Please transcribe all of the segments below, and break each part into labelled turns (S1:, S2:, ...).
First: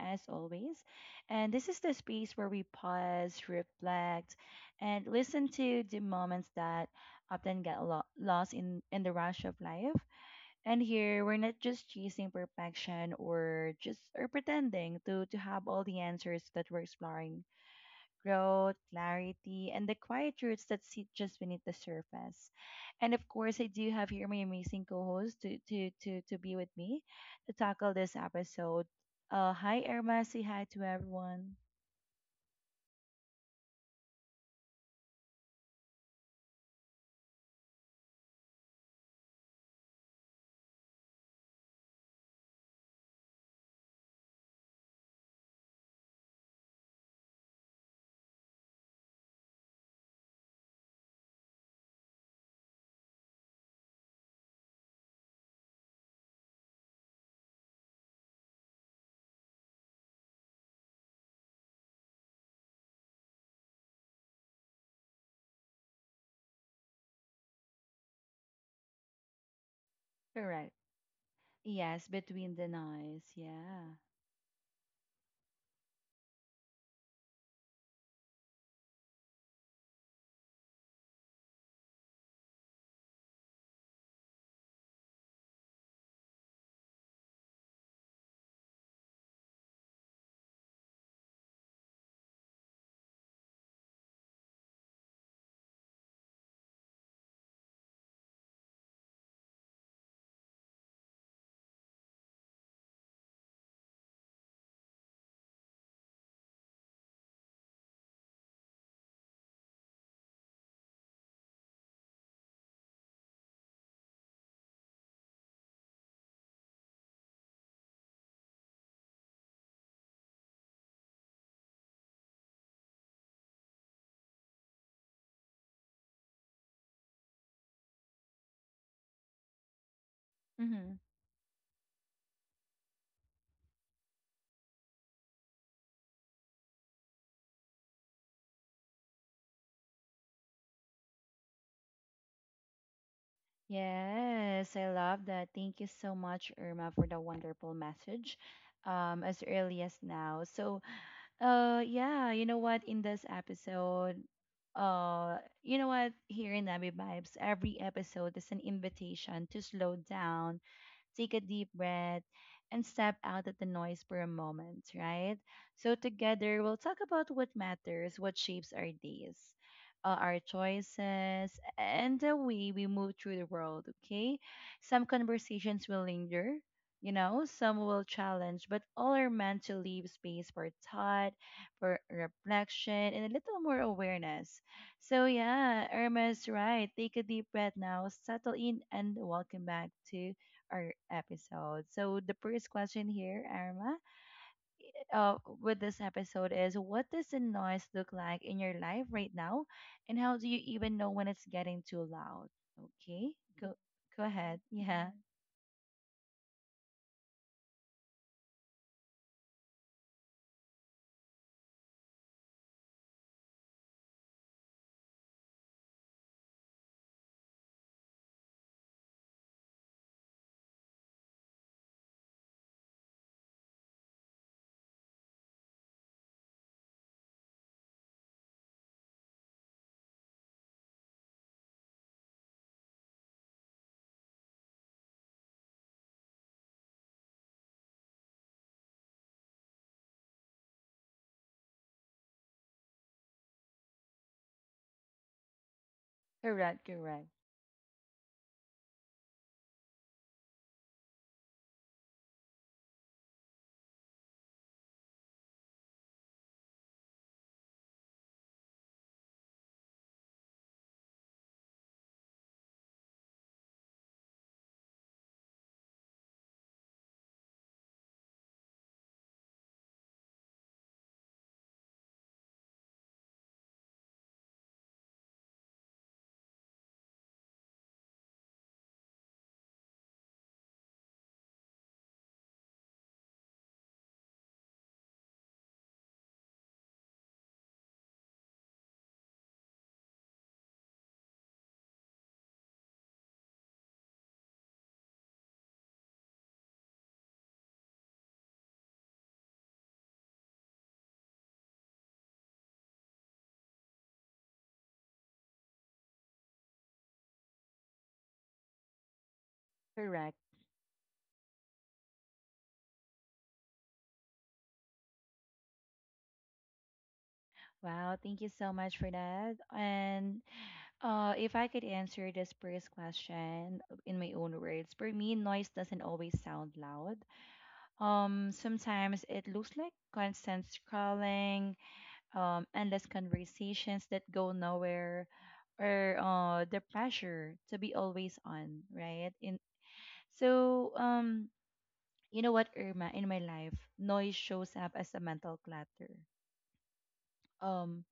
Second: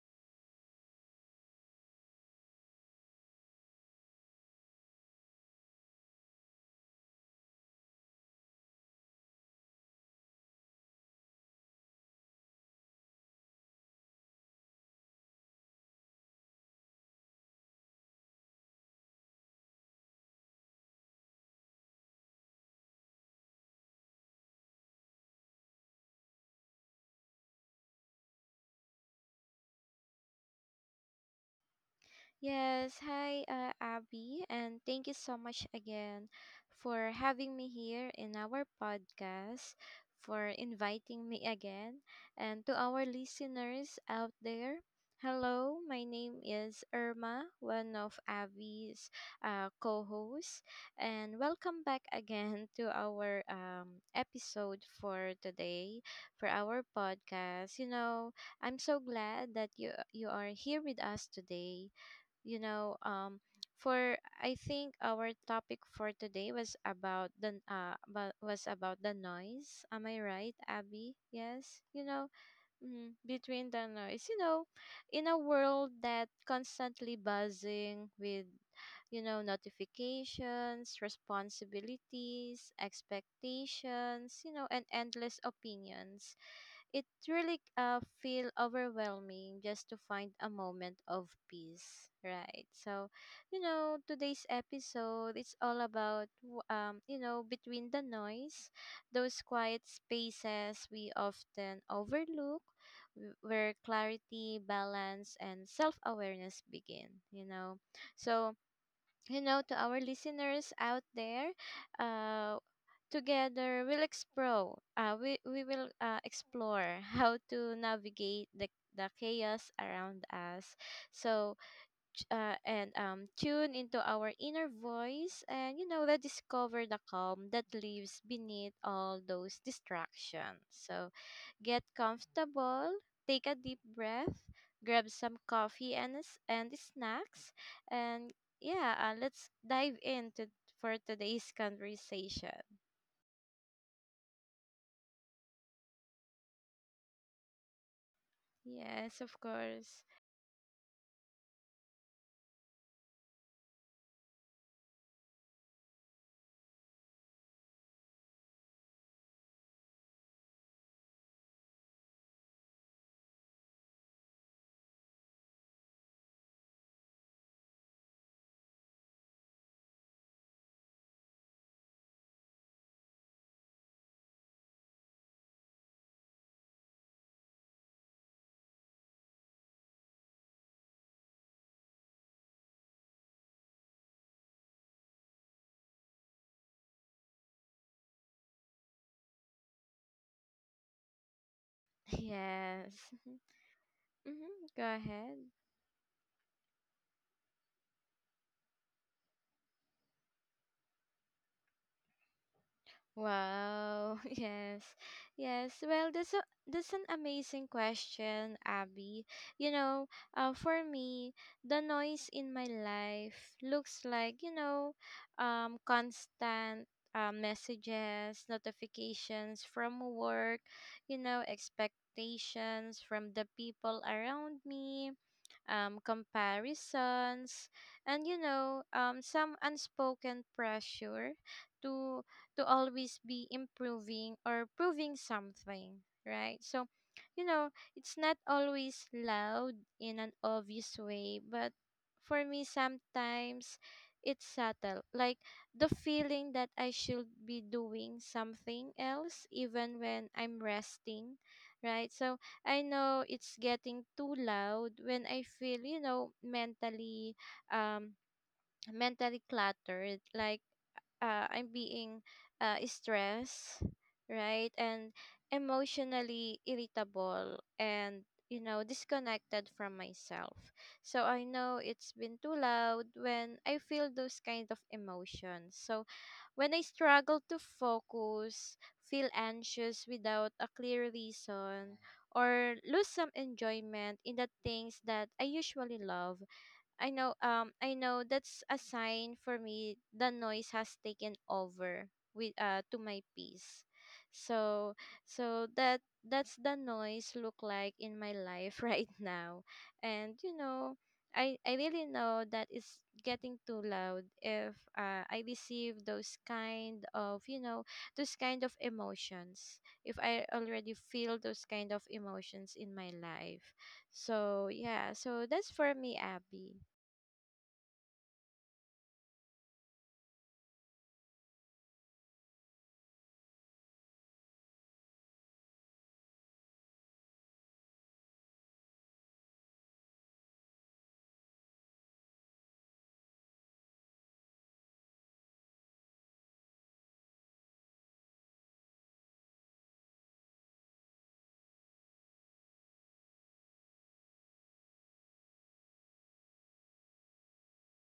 S1: as always. And this is the space where we pause, reflect, and listen to the moments that often get lost in the rush of life. And here, we're not just chasing perfection or just or pretending to have all the answers that we're exploring growth, clarity, and the quiet roots that sit just beneath the surface. And of course, I do have here my amazing co-host to be with me to tackle this episode. Hi Irma, say hi to everyone.
S2: Yes, hi, Abby, and thank you so much again for having me here in our podcast, for inviting me again, and to our listeners out there. Hello, my name is Irma, one of Abby's co hosts, and welcome back again to our episode for today, for our podcast. You know, I'm so glad that you are here with us today you know for I think our topic for today was about the was about the noise, am I right,
S1: Correct.
S2: Abby? yes you
S1: Yes,
S2: know
S1: between the
S2: mm,
S1: noise,
S2: between the
S1: yeah.
S2: noise, you know, in a world that constantly buzzing with, you know, notifications, responsibilities, expectations, you know, and endless opinions, it really feel overwhelming just to find a moment of peace, right? So, you know, today's episode it's all about you know, between the noise, those quiet spaces we often overlook where clarity, balance and self-awareness begin, you know. So, you know, to our listeners out there, uh together, we'll explore. We will explore how to navigate the chaos around us. So, ch- and tune into our inner voice, and you know, let discover the calm that lives beneath all those distractions.
S1: Mm-hmm.
S2: So, get comfortable, take a deep breath, grab some coffee and and snacks, and yeah, let's dive into for today's conversation.
S1: Yes, I love that. Thank you so much, Irma, for the wonderful message
S2: Yes,
S1: as
S2: of
S1: early as
S2: course.
S1: now. So, yeah, you know what? In this episode, you know what? Here in Nabi Vibes, every episode is an invitation to slow down, take a deep breath, and step out of the noise for a moment, right? So, together, we'll talk about what matters, what shapes our days, our choices, and the way we move through the world, okay? Some conversations will linger. You know, some will challenge, but all are meant to leave space for thought, for reflection, and a little more awareness. So yeah, Irma is right. Take a deep breath now, settle in, and welcome back to our episode. So the first
S2: Yes.
S1: question here, Arma,
S2: Mm-hmm. Go ahead.
S1: with this episode is what does the noise look like in your life right now, and how do you even know when it's getting too loud? Okay, go
S2: Wow.
S1: go ahead.
S2: Yes.
S1: Yeah,
S2: Yes. Well, that's an amazing question, Abby. You know, for me, the noise in my life looks like, you know, constant messages, notifications from work, you know, expectations from the people around me, comparisons, and you know, some unspoken pressure to to always be improving or proving something, right? So, you know, it's not always loud in an obvious way, but for me, sometimes it's subtle, like the feeling that
S1: correct,
S2: I
S1: correct,
S2: should be doing something else even when I'm resting, right? So I know it's getting too loud when I feel, you know, um mentally cluttered, like I'm being stressed, right? And emotionally irritable and, you know, disconnected from myself. So I know it's been too loud when I feel those kind of emotions. So when I struggle to focus, feel anxious without a clear reason, or lose some enjoyment in the things that I usually love, I know that's a sign for me the noise has taken over with to my peace. So that's the noise look like in my life right now. And you know, I really know that it's getting too loud if I receive those kind of, you know, those kind of emotions. If
S1: correct.
S2: I already feel those kind of emotions in my life. So yeah, so that's for me, Abby.
S1: Wow, thank you so much for that. And if I could answer this first question in my own words, for me, noise doesn't always sound loud. Sometimes it looks like constant scrolling, endless conversations that go nowhere, or the pressure to be always on, right? In so, you know what, Irma, in my life, noise shows up as a mental clutter, um,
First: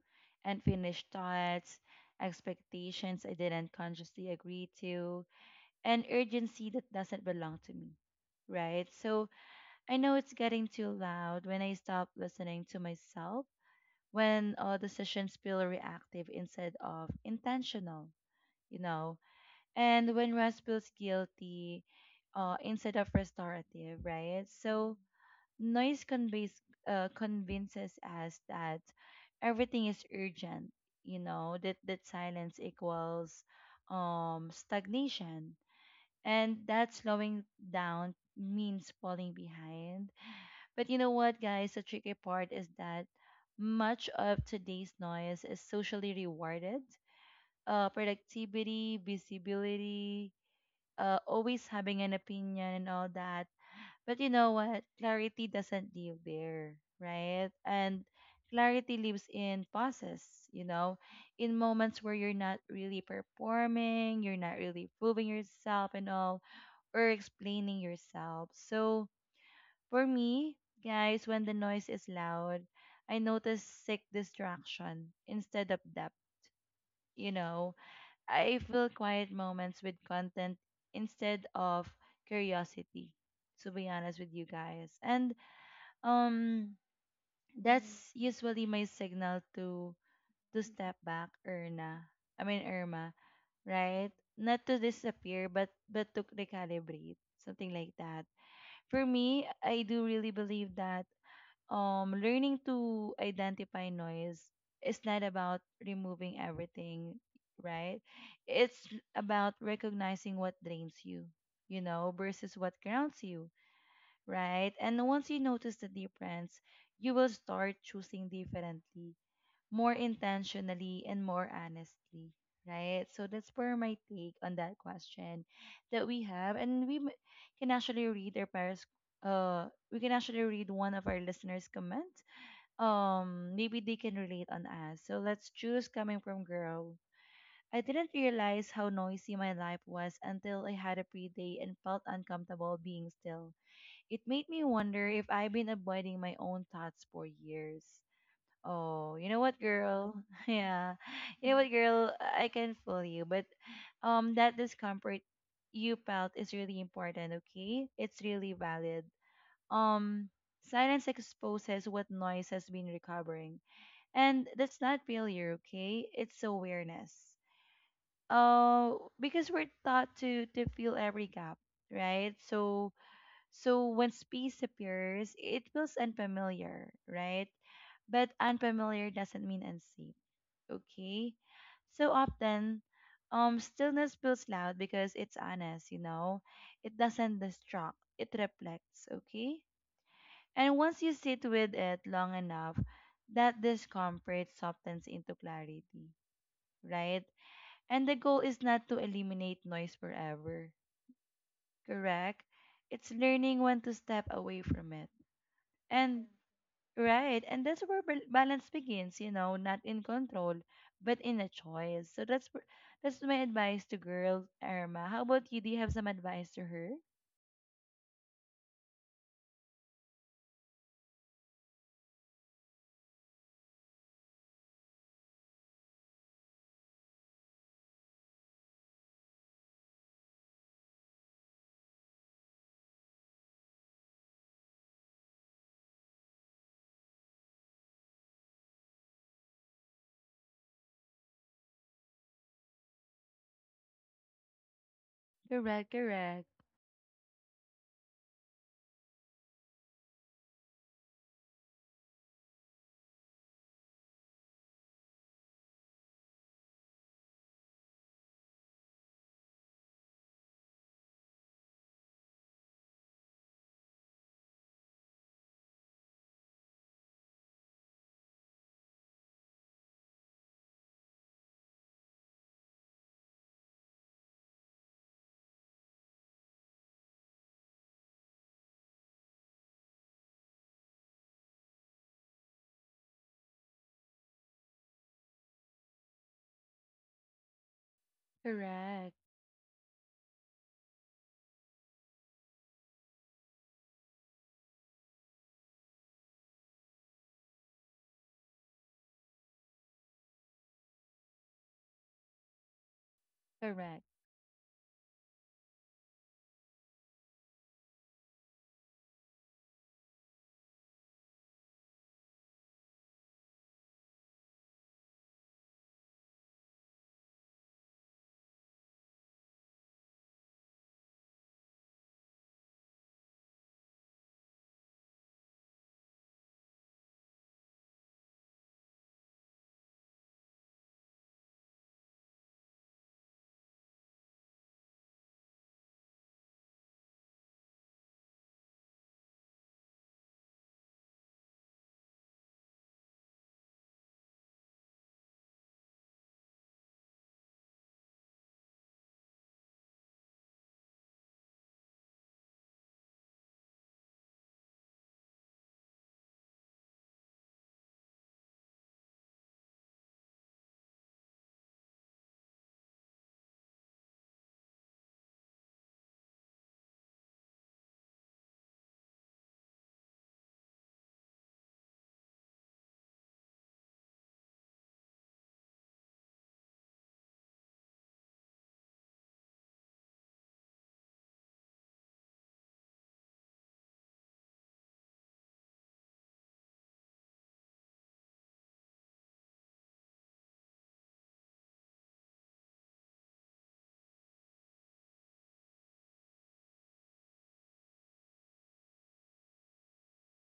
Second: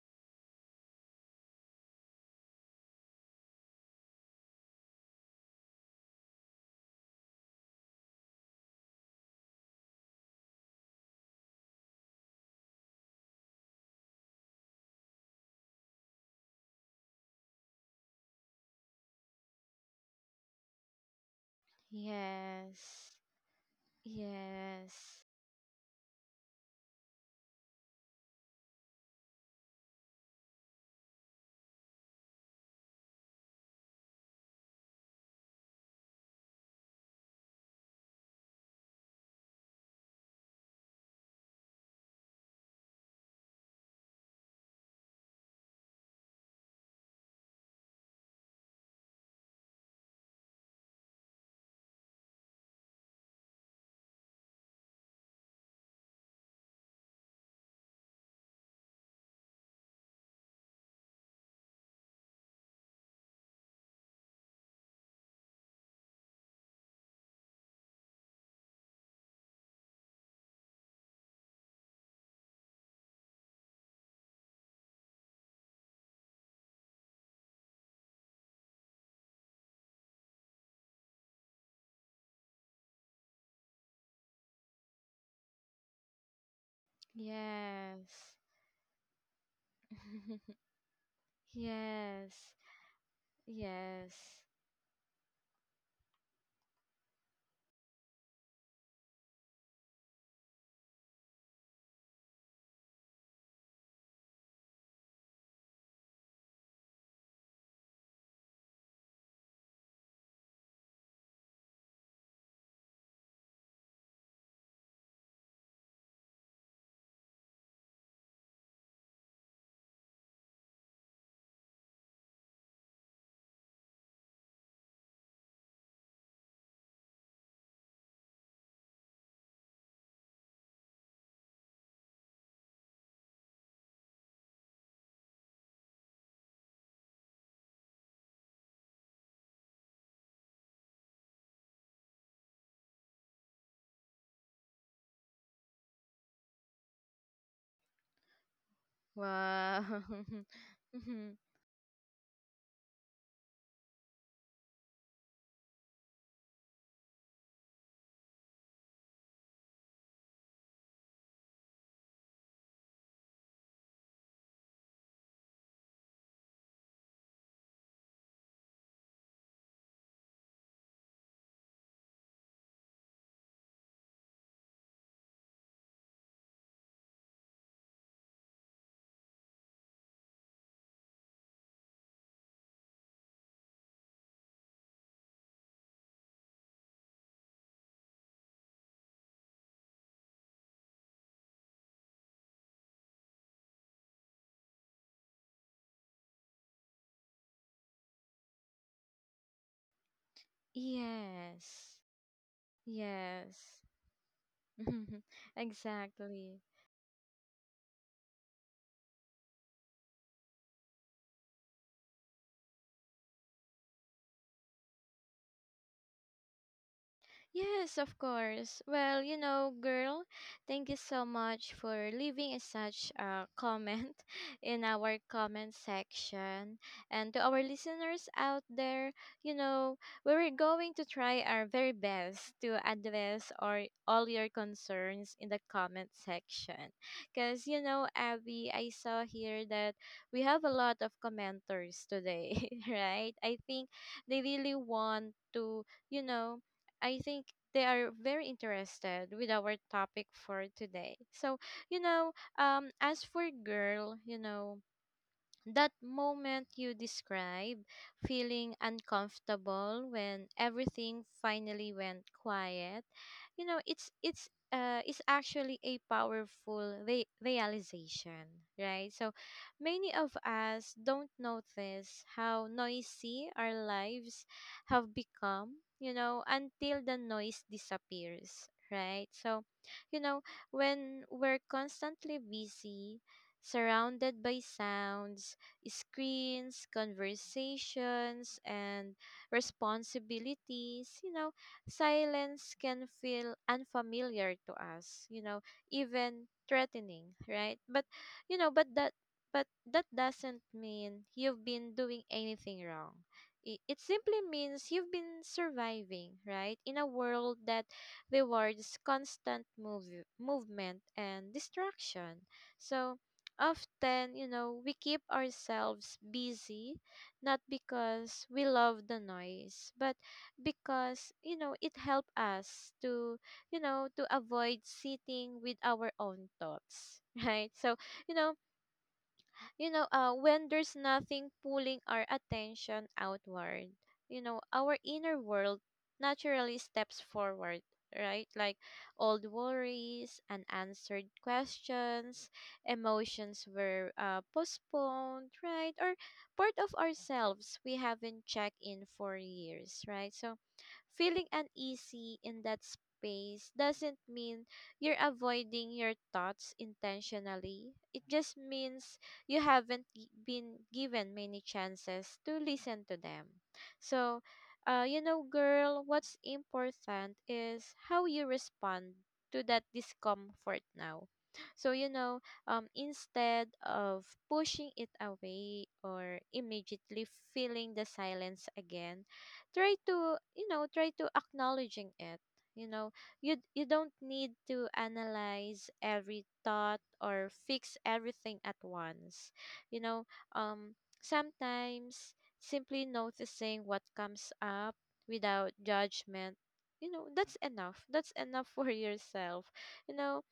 S1: unfinished thoughts, expectations I didn't consciously agree to, and urgency that doesn't belong to me. Right, so I know it's getting too loud when I stop listening to myself, when decisions feel reactive instead of intentional, you know, and when rest feels guilty instead of
S2: Yes.
S1: restorative, right? So
S2: Yes.
S1: noise conveys, convinces us that everything is urgent, you know, that silence equals stagnation. And that slowing down means falling behind. But you know what, guys? The tricky part is that much of today's noise is socially rewarded. Productivity, visibility, always having an opinion and all that. But you know what? Clarity doesn't live there, right? And clarity lives in pauses, you know, in moments where you're not really performing, you're not really proving yourself and all, or explaining yourself. So, for me, guys, when the noise is loud, I notice sick distraction instead of depth. You know, I fill quiet moments with content instead of curiosity, to be honest with you guys. And um that's
S2: Yes.
S1: usually my signal to step back, Erna. I
S2: Yes.
S1: mean Irma, right?
S2: Yes.
S1: Not to disappear but to recalibrate, something like that. For me, I do really believe that learning to identify noise is not about removing everything, right? It's about recognizing what drains you, you know, versus what grounds you, right? And once you notice the difference, you will start choosing differently, more intentionally and more honestly, right? So that's where my take on that question that we have, and can actually read our parents. uh we can actually read one of our listeners comments. Maybe they can relate on us. So let's choose coming from girl. I didn't realize how noisy my life was until I had a pre day and felt uncomfortable being still. It made me wonder if I've been avoiding my own thoughts for years. Oh, you know what,
S2: Wow.
S1: girl? Yeah,
S2: Mhm.
S1: you know what, girl? I can fool you, but that discomfort you felt is really important. Okay, it's really valid. Um, Silence exposes what noise has been recovering, and that's not failure, okay? It's awareness. Because we're taught to fill every gap, right? So so when space appears, it feels unfamiliar, right? But unfamiliar doesn't mean unsafe, okay? So often, stillness feels loud because it's honest, you know. It doesn't distract, it reflects, okay? And once you sit with it long enough, that discomfort softens into clarity, right? And the goal is not to eliminate noise forever,
S2: Yes.
S1: correct? It's learning
S2: Yes.
S1: when to step away from it. And
S2: Exactly.
S1: right, and that's where balance begins, you know, not in control, but in a choice. So that's that's my advice to girls, Irma. How about you? Do you have some advice to her?
S2: Yes, of course. Well, you know, girl, thank you so much for leaving a such a comment in our comment section. And to our listeners out there, you know, we were going to try our very best to address or all your concerns in the comment section. Cause you know, Abby, I saw here that we have a lot of commenters today, right? I think they really want to,
S1: Correct,
S2: you
S1: correct,
S2: know, I think they are very interested with our topic for today. So, you know, as for girl, you know, that moment you describe, feeling uncomfortable when everything finally went quiet, you know, it's is actually a powerful realization, right? So many of us don't notice how noisy our lives have become, you know, until the noise disappears, right? So, you know, when we're constantly busy, surrounded by sounds, screens, conversations, and
S1: correct,
S2: responsibilities, you know, silence can feel unfamiliar to us, you know, even threatening, right? But, you know, but that doesn't mean you've been doing anything wrong. It
S1: correct.
S2: simply means you've been surviving, right? In a world that rewards movement and distraction. So, often, you know, we keep ourselves busy not because we love the noise, but because, you know, it helps us to, you know, to avoid sitting with our own thoughts, right? So, you know, you know, when there's nothing pulling our attention outward, you know, our inner world naturally steps forward, right? Like old worries, unanswered questions, emotions were postponed, right? Or part of ourselves we haven't checked in for years, right? So feeling uneasy in that space doesn't mean you're avoiding your thoughts intentionally. It just means you haven't been given many chances to listen to them. So, you know, girl, what's important is how you respond to that discomfort now. So, you know, instead of pushing it away or immediately feeling the silence again, try to, you know, try to acknowledging it. You know, you don't need to analyze every thought or fix everything at once, you know. um Sometimes simply noticing what comes up without judgment, you know, that's enough for yourself, you know.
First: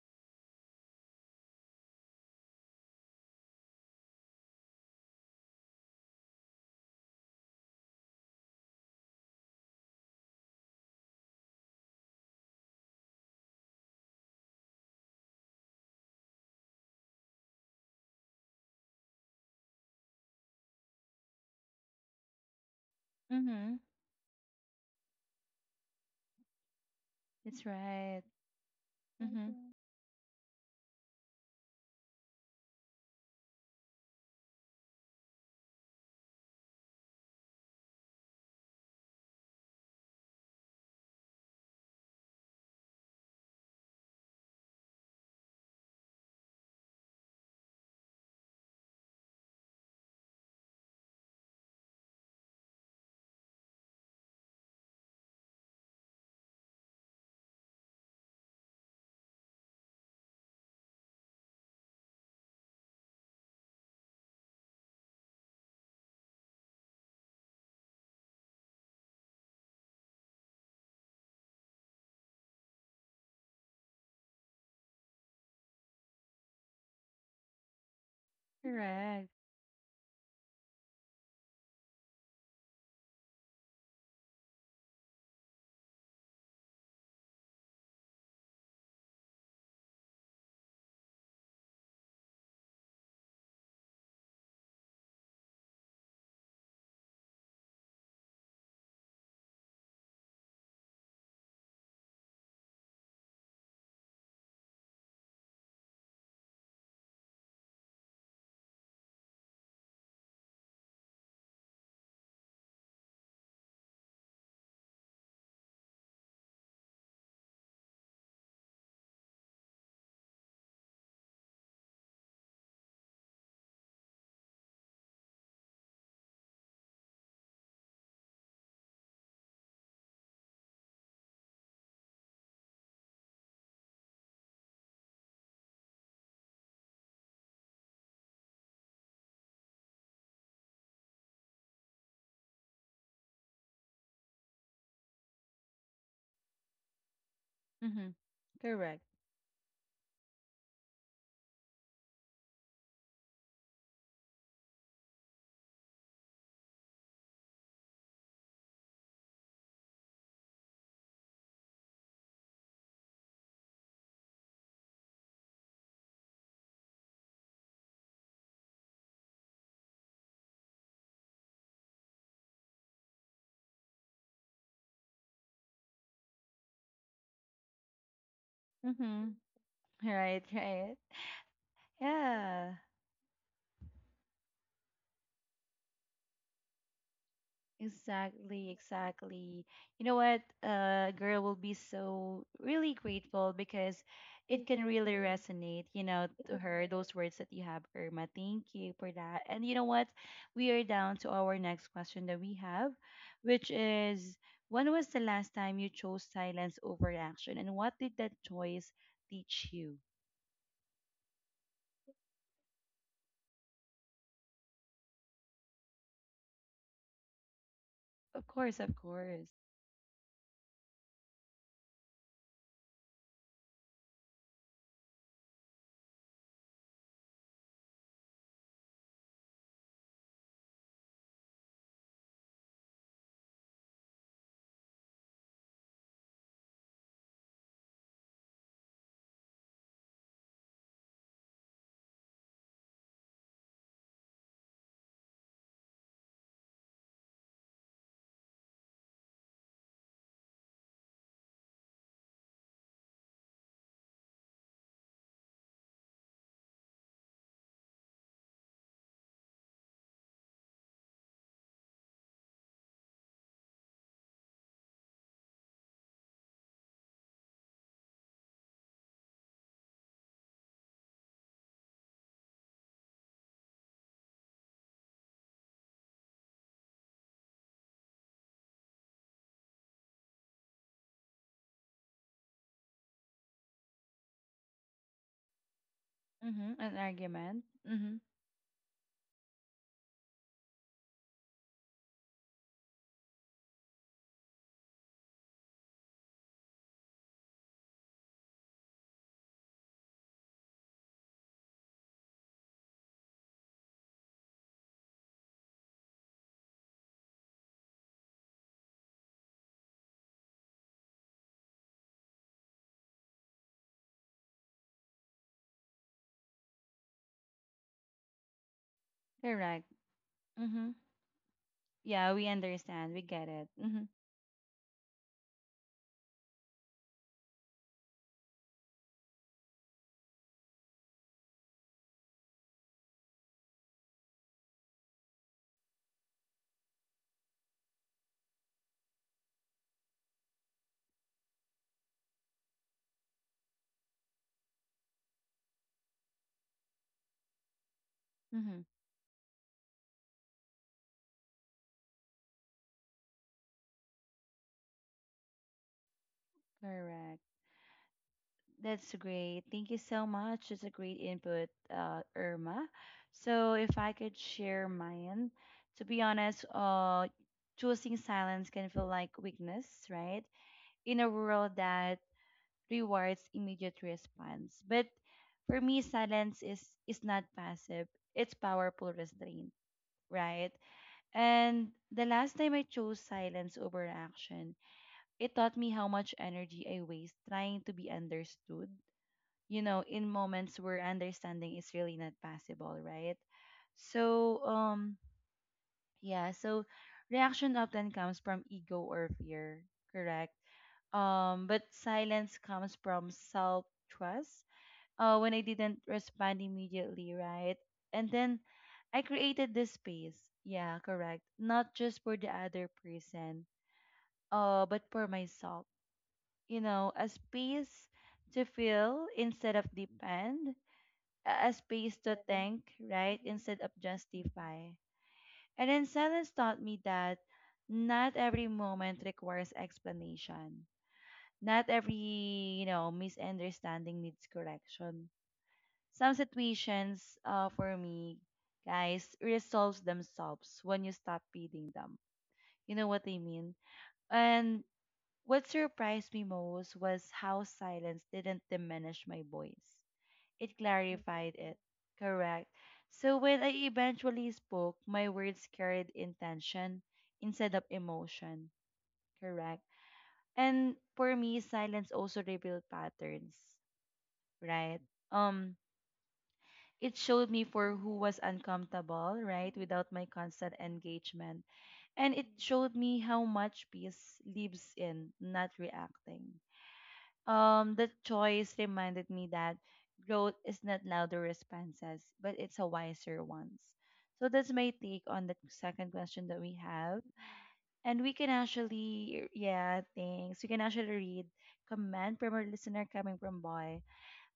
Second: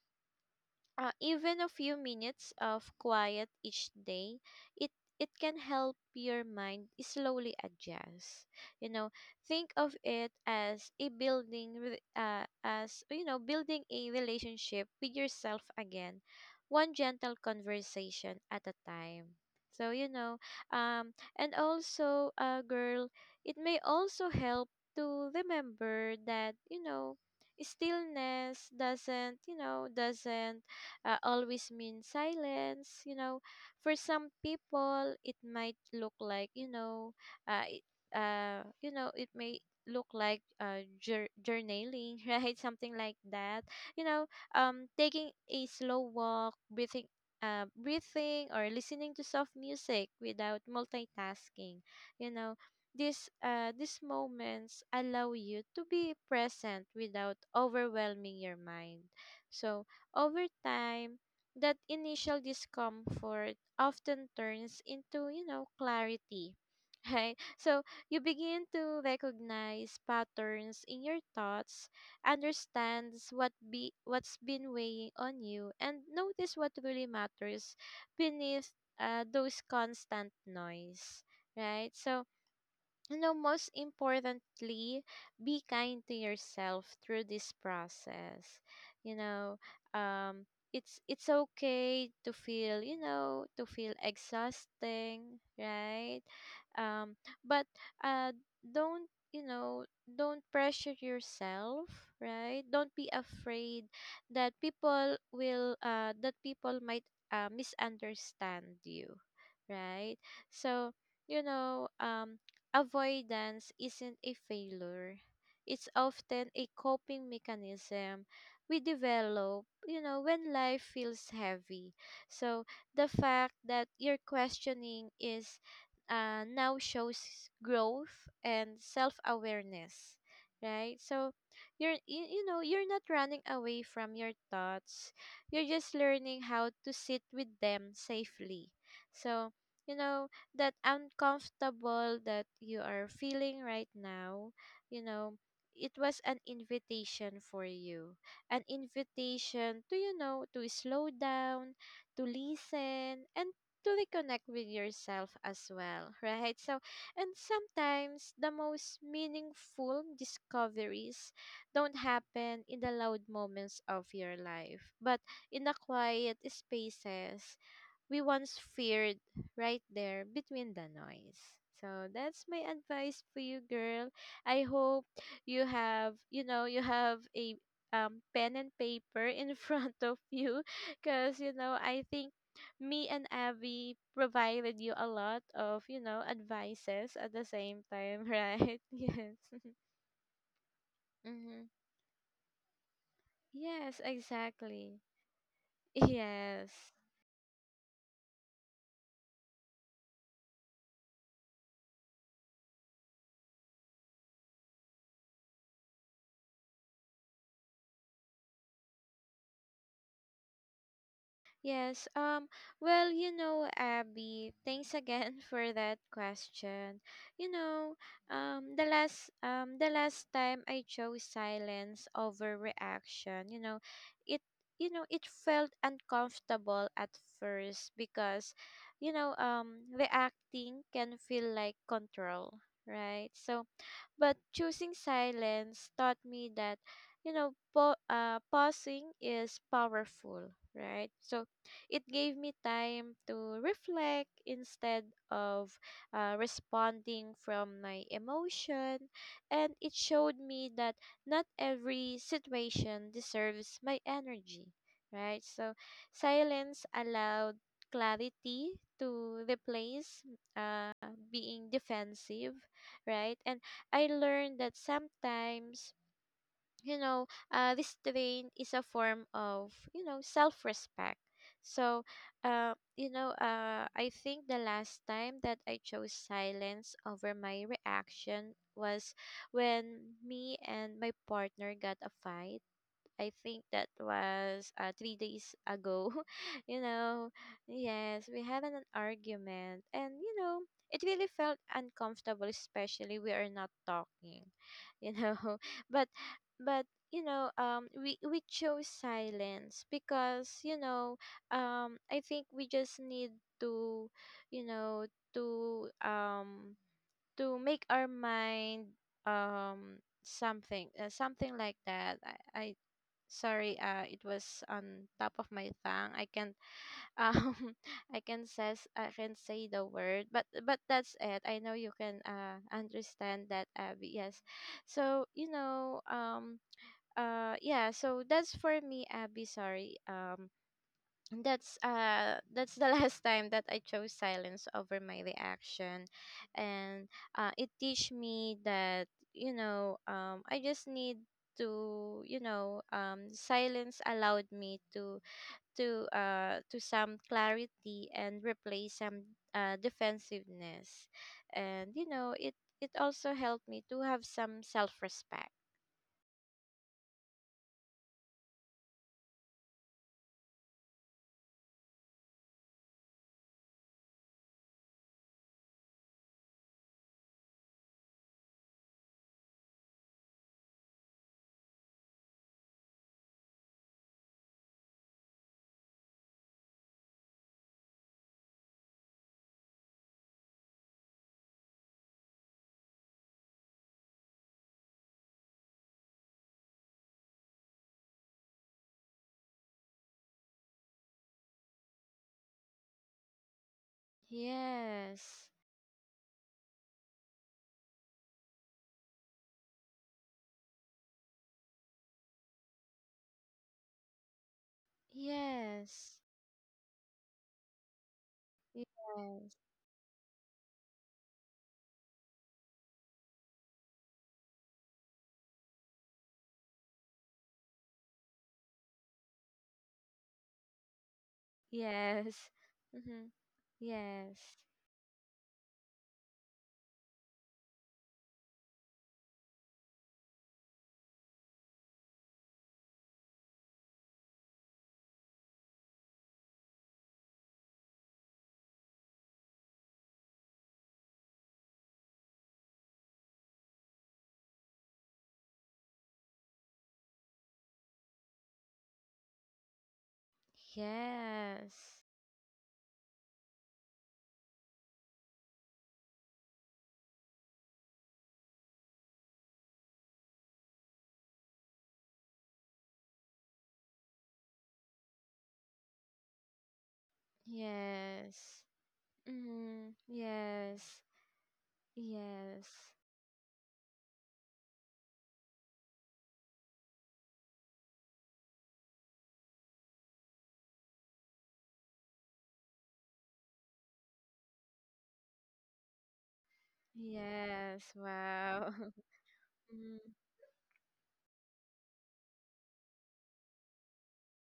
S2: Even a few minutes of quiet each day, it it can help your mind slowly adjust, you know. Think of it as you know, building a relationship with yourself again, one gentle conversation at a time. So you know, um and also girl, it
S1: Mm-hmm.
S2: may also help to remember that, you know,
S1: That's right. Mm-hmm.
S2: doesn't always mean silence. You know, for some people, it might look like, you know, uh, it, you know, it may look like journaling, right? Something like that. You know, taking a slow walk, breathing. Breathing or listening to soft music without multitasking, you know. This These moments allow you to be present without overwhelming your mind. So over time, that initial discomfort often turns into, you know, clarity. Right? So you begin to recognize patterns in your thoughts, understands what's been weighing on you, and notice what really matters beneath
S1: Correct.
S2: those constant noise. Right? So, you know, most importantly, be kind to yourself through this process. You know, um, it's okay to feel, you know, to feel exhausting, right? Um, but uh, don't, you know, don't pressure yourself, right? Don't be afraid that people will that people might misunderstand you, right? So you know, avoidance isn't a failure. It's often a coping mechanism we develop, you know, when life feels heavy. So the fact that your questioning is now shows growth and self-awareness, right? So you know you're not running away from your thoughts. You're just learning how to sit with them safely. So you know, that uncomfortable that you are feeling right now, you know, it was an invitation for
S1: Mm-hmm.
S2: you. An
S1: Correct.
S2: invitation to, you know, to slow down, to listen, and to reconnect with yourself as well, right? So, and sometimes the most meaningful discoveries don't happen in the loud moments of your life, but in the quiet spaces we once feared, right there between the noise. So that's my advice for you, girl. I hope you have, you know, you have a, pen and
S1: Mm-hmm.
S2: paper in front of
S1: Right,
S2: you
S1: right.
S2: because, you know, I think
S1: Yeah.
S2: me and Abby provided you a lot of, you know, advices at the same time,
S1: Exactly,
S2: right? Yes.
S1: exactly. You know what? A girl will
S2: Hmm.
S1: be so really grateful because
S2: Yes,
S1: it can
S2: exactly.
S1: really resonate, you know, to
S2: Yes.
S1: her, those words that you have, Irma. Thank you for that. And you know what? We are down to our next question that we have, which is when was the last time you chose silence over action and what did that choice teach you?
S2: Yes. Well, you know, Abby, thanks again for that question. You know,
S1: Of course, of course.
S2: the last time I chose silence over reaction, it you know, it felt uncomfortable at first because, you know, reacting can feel like control, right? So but choosing silence taught me that, you know, pausing is powerful, right? So it gave me time to reflect instead of responding from my emotion. And it showed me that not every situation deserves my energy, right? So silence allowed clarity to replace uh, being defensive, right? And I learned that sometimes, you know, restraint is a form of, you know, self respect. So, I think the last time that I chose silence over my reaction was when me and my partner got a fight. I think that was 3 days ago. You
S1: Mm-hmm, an
S2: know,
S1: argument. Mm-hmm,
S2: yes, we had an argument, and you know, it really felt uncomfortable, especially we are not talking, you know. but, but you know, we chose silence because you know, I think we just need to, you know, to um to make our mind, um something, something like that. I Sorry, it was on top of my tongue. I can't, um, I can says I can say the
S1: correct.
S2: word, but
S1: Mm-hmm.
S2: that's it. I know you can
S1: Yeah, we understand. We
S2: understand
S1: get
S2: that,
S1: it. Mm-hmm.
S2: Abby. Yes. So, yeah. So that's for me, Abby. Sorry, that's the last time that I chose silence over my reaction, and it teach me that, I just need to, silence allowed me to some clarity and
S1: Mm-hmm.
S2: replace some defensiveness. And it also helped me to have some self-respect.
S1: Correct. That's great. Thank you so much. It's a great input, Irma. So if I could share mine, to be honest, choosing silence can feel like weakness, right? In a world that rewards immediate response. But for me, silence is not passive. It's powerful restraint, right? And the last time I chose silence over action, it taught me how much energy I waste trying to be understood, you know, in moments where understanding is really not possible, right? So,
S2: Yes.
S1: yeah, so reaction often comes from ego or fear, correct? But silence comes from self trust. When I didn't
S2: Yes.
S1: respond immediately, right? And then I
S2: Yes.
S1: created this space. Yeah, correct. Not just for the other person, but for myself. You know, a space to feel instead of depend, a space to
S2: Yes.
S1: think,
S2: Mm-hmm.
S1: right, instead of
S2: Yes.
S1: justify. And then silence taught me that not every moment requires explanation. Not every, you know, misunderstanding needs correction. Some situations, for me, guys, resolves themselves when you stop feeding them. You know what I mean? And what surprised me most was how silence didn't diminish my voice. It clarified it.
S2: Yes.
S1: Correct. So when I eventually spoke, my words carried intention instead of emotion. Correct. And for me, silence also revealed patterns, right? Um, it showed me for who was
S2: Yes.
S1: uncomfortable, right,
S2: Mm-hmm.
S1: without my constant
S2: Yes.
S1: engagement. And it
S2: Yes.
S1: showed me how much peace lives in not reacting. The choice reminded me that growth is not louder responses, but it's a wiser ones. So that's my take on the second question that we have.
S2: Yes.
S1: And we can
S2: Wow.
S1: actually,
S2: Mhm.
S1: yeah, thanks. We can actually read comment from our listener coming from Boy.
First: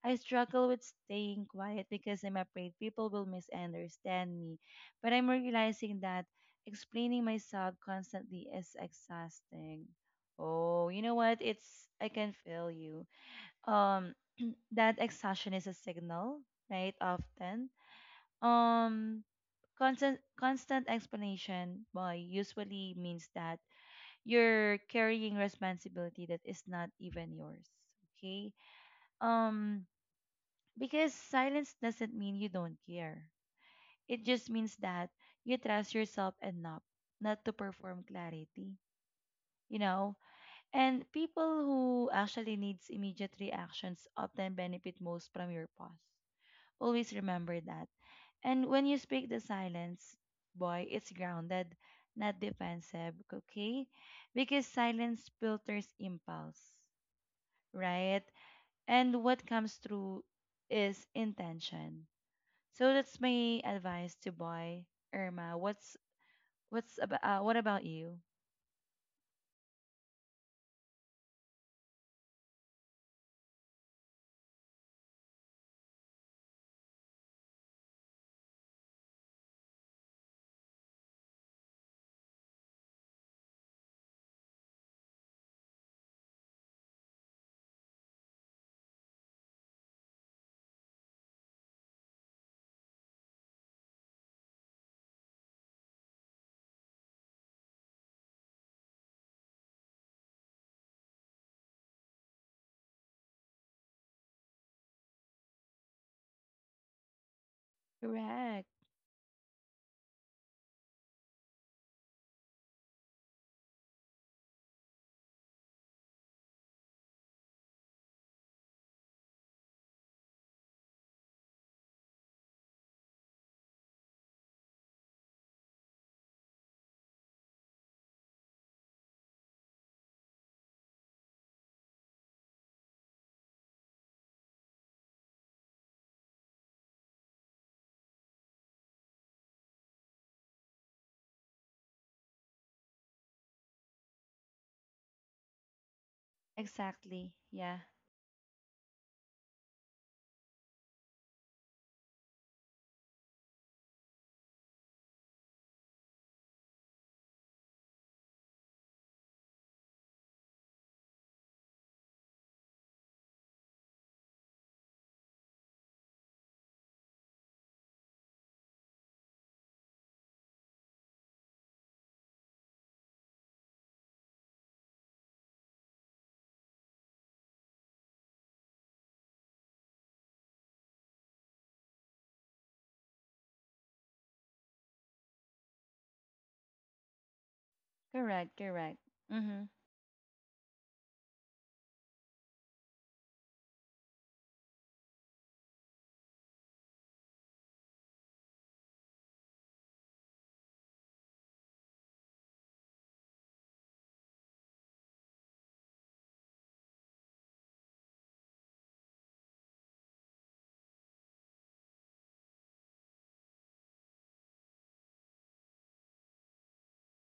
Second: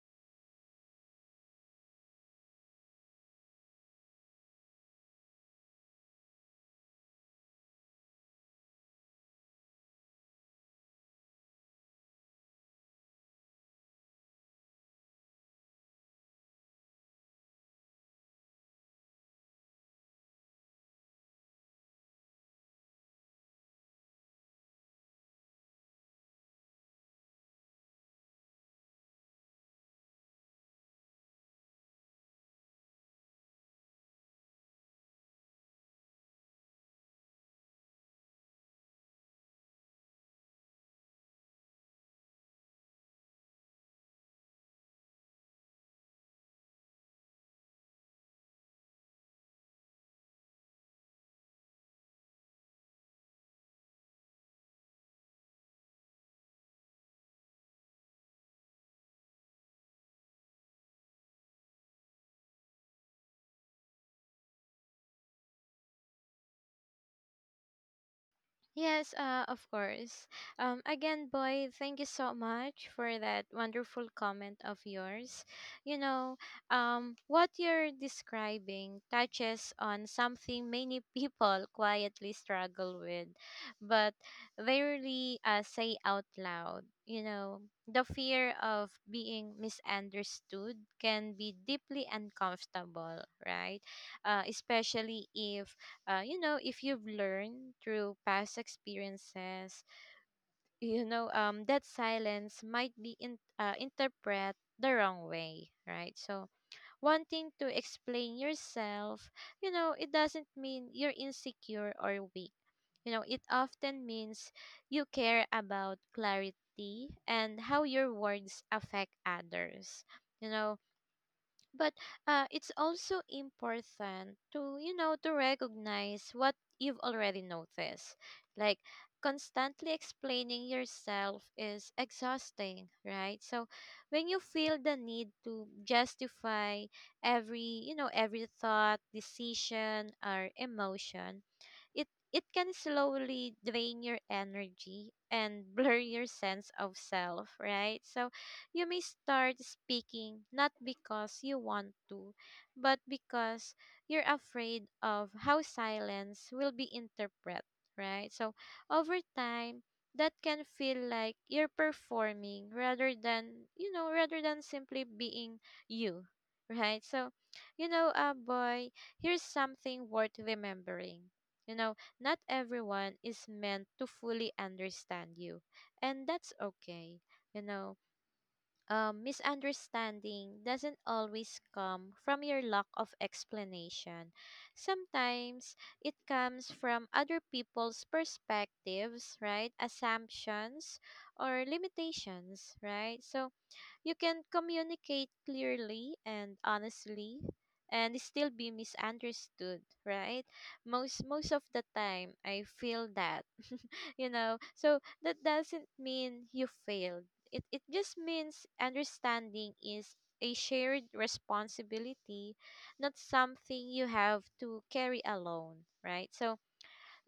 S1: I struggle with staying quiet because I'm afraid people will misunderstand me. But I'm realizing that explaining myself constantly is exhausting. Oh, you know what? It's I can feel you. um that exhaustion is a signal, right? Often um constant explanation well usually means that you're carrying responsibility that is not even yours, okay? um because silence doesn't mean you don't care, it just means that you trust yourself enough not to perform clarity, you know. And people who actually needs immediate reactions often benefit most from your pause. Always remember that. And when you speak the silence, boy, it's grounded, not defensive, okay? Because silence filters impulse, right? And what comes through is intention. So that's my advice to boy. Irma. What's about what about you?
S2: Yes, of course. Again, boy, thank you so much for that wonderful comment of yours. You know, what you're describing touches on something many people quietly struggle with, but they rarely say out loud. The fear of being misunderstood can be deeply uncomfortable, right? Especially if, if you've learned through past experiences, that silence might be, interpreted the wrong way, right? So, wanting to explain
S1: Correct.
S2: yourself, it doesn't mean you're insecure or weak. It often means you care about clarity and how your words affect others. You know, but it's also important, to recognize what you've already noticed, like constantly explaining yourself is exhausting, right? So when you feel the need to justify every, every thought, decision, or emotion, it it can slowly drain your energy and blur your sense of
S1: Exactly.
S2: self,
S1: Yeah.
S2: right? So you may start speaking not because you want to, but because you're afraid of how silence will be interpreted, right? So over time, that can feel like you're performing rather than simply being you, right? So, boy, here's something worth remembering. You know, not everyone is meant to fully understand you, and that's okay. You know, misunderstanding doesn't always come from your lack of explanation. Sometimes it comes from other people's
S1: Correct. Correct.
S2: perspectives,
S1: Mhm.
S2: right? Assumptions or limitations, right? So you can communicate clearly and honestly and still be misunderstood, right? Most of the time I feel that. So that doesn't mean you failed. It just means understanding is a shared responsibility, not something you have to carry alone, right? So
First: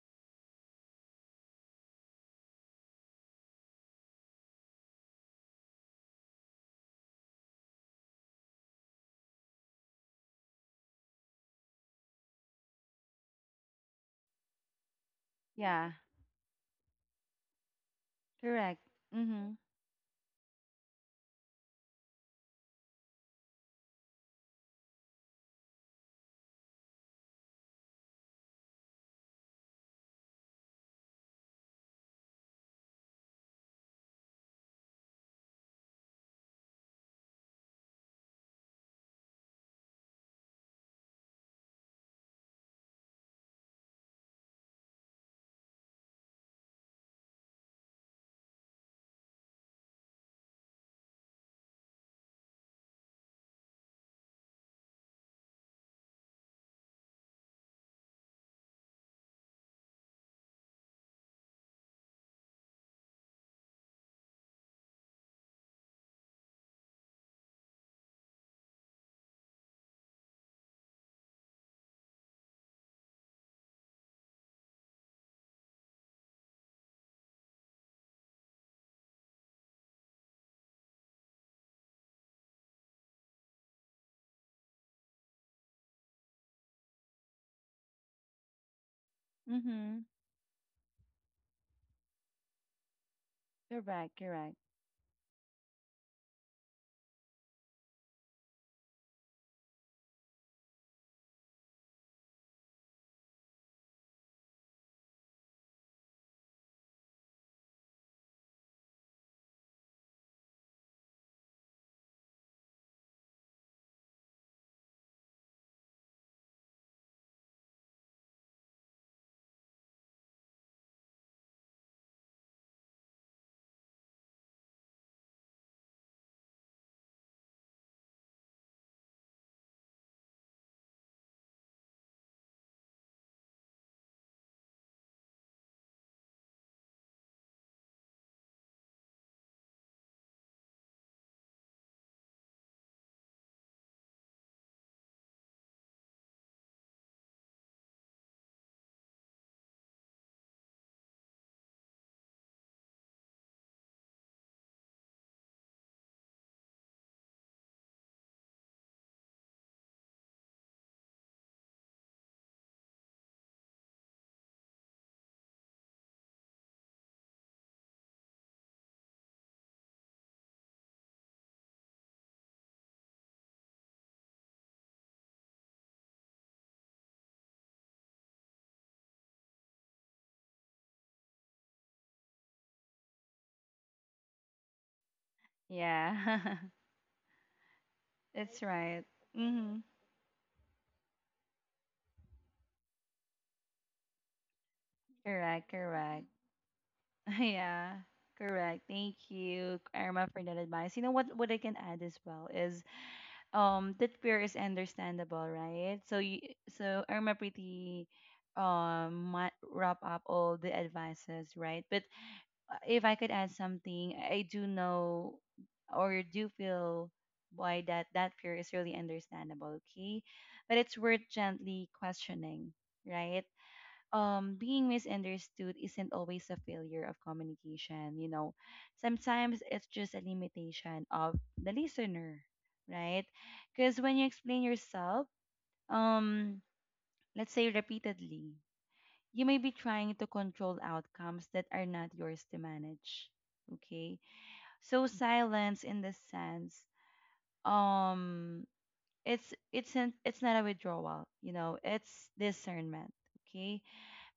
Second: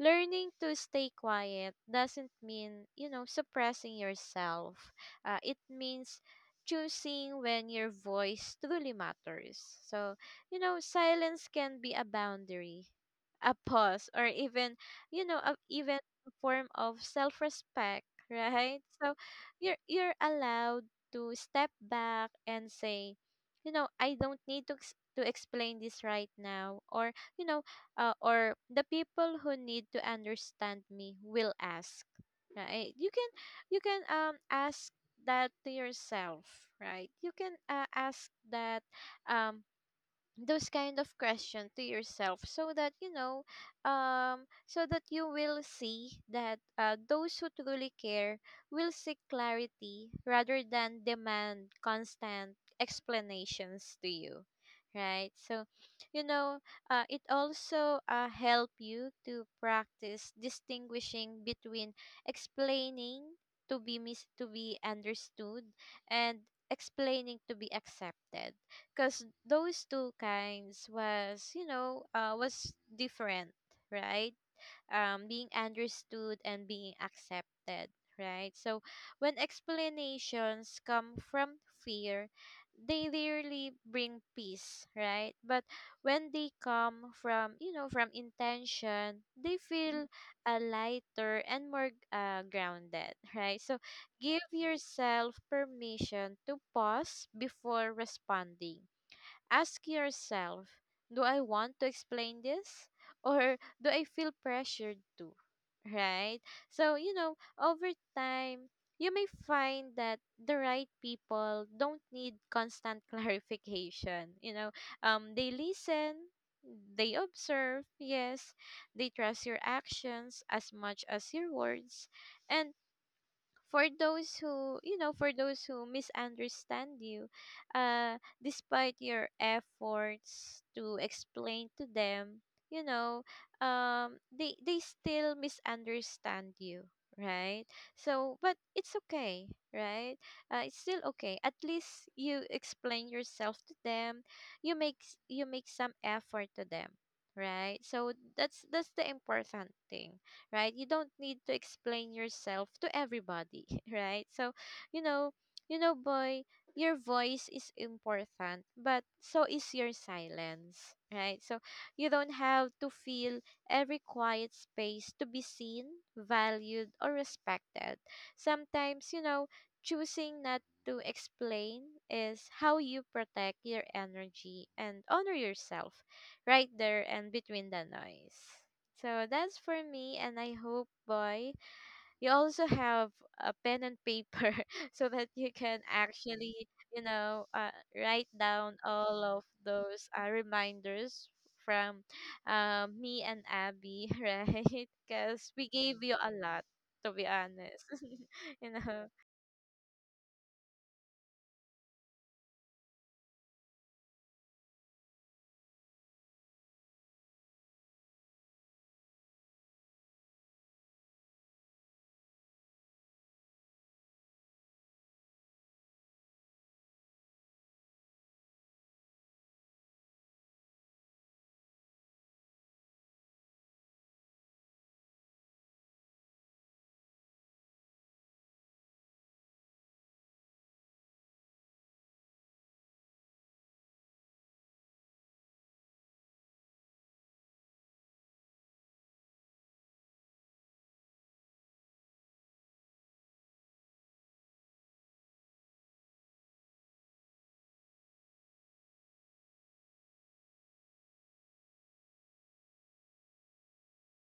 S2: learning to stay quiet doesn't mean, suppressing yourself. It means choosing when your voice truly matters. So, silence can be a boundary, a pause, or even,
S1: Yeah.
S2: even a form of self-respect, right?
S1: Correct.
S2: So,
S1: Mhm.
S2: you're allowed to step back and say, I don't need to explain this right now, or, you know, or the people who need to understand me will ask, right? You can ask that to yourself, right? You can ask, that um those kind of question to yourself, so that, so that you will see that, those who truly care will seek clarity rather than demand constant explanations to you, right? So, you know it also, help you to practice distinguishing between explaining to be, to be understood, and explaining to be accepted, because those two kinds was, different right? Being understood and being accepted, right? So when explanations come from fear, they rarely bring peace, right? But when they come, from you know from intention, they
S1: Mhm.
S2: feel a lighter and more, grounded, right? So
S1: Correct.
S2: give
S1: Correct.
S2: yourself permission to pause before responding. Ask yourself, do I want to explain this? Or do I feel pressured to? Right? So, over time, you may find that the right people don't need constant clarification. They listen, they observe, yes, they trust your actions as much as your words. And for those, who you know for those who misunderstand you, uh despite your efforts to explain to them, you know they still misunderstand you, right? So, but it's okay, right? It's still okay. At least you explain yourself to them. You make some effort to them, right? So that's the important thing, right? You don't need to explain yourself to everybody, right? So, you know, boy, your voice is important, but so is your silence, right? So you don't have to feel every quiet space to be seen, valued, or respected. Sometimes, choosing not to explain is how you protect your energy and honor yourself, right there and between the noise. So that's for me, and I hope, boy, you also have a pen and paper so that you can
S1: Yeah.
S2: actually, you know, uh, write
S1: That's
S2: down
S1: right.
S2: all of
S1: Mm-hmm.
S2: those, reminders from, me and Abby, right? Because we
S1: Correct,
S2: gave you
S1: correct.
S2: a lot, to be honest.
S1: yeah,
S2: You
S1: correct.
S2: know?
S1: Thank you, Irma, for that advice. You know what? What I can add as well is that fear is understandable, right? So you, so Irma pretty might wrap up all the advices, right? But if I could add something, I do know or do feel why that fear is really understandable, okay? But it's worth gently questioning, right? Being misunderstood isn't always a failure of communication, you know, sometimes it's just a limitation of the listener, right? Because when you explain yourself, um let's say repeatedly, you may be trying to control outcomes that are not yours to manage, okay? So silence in this sense, um it's not a withdrawal, you know, it's discernment, okay?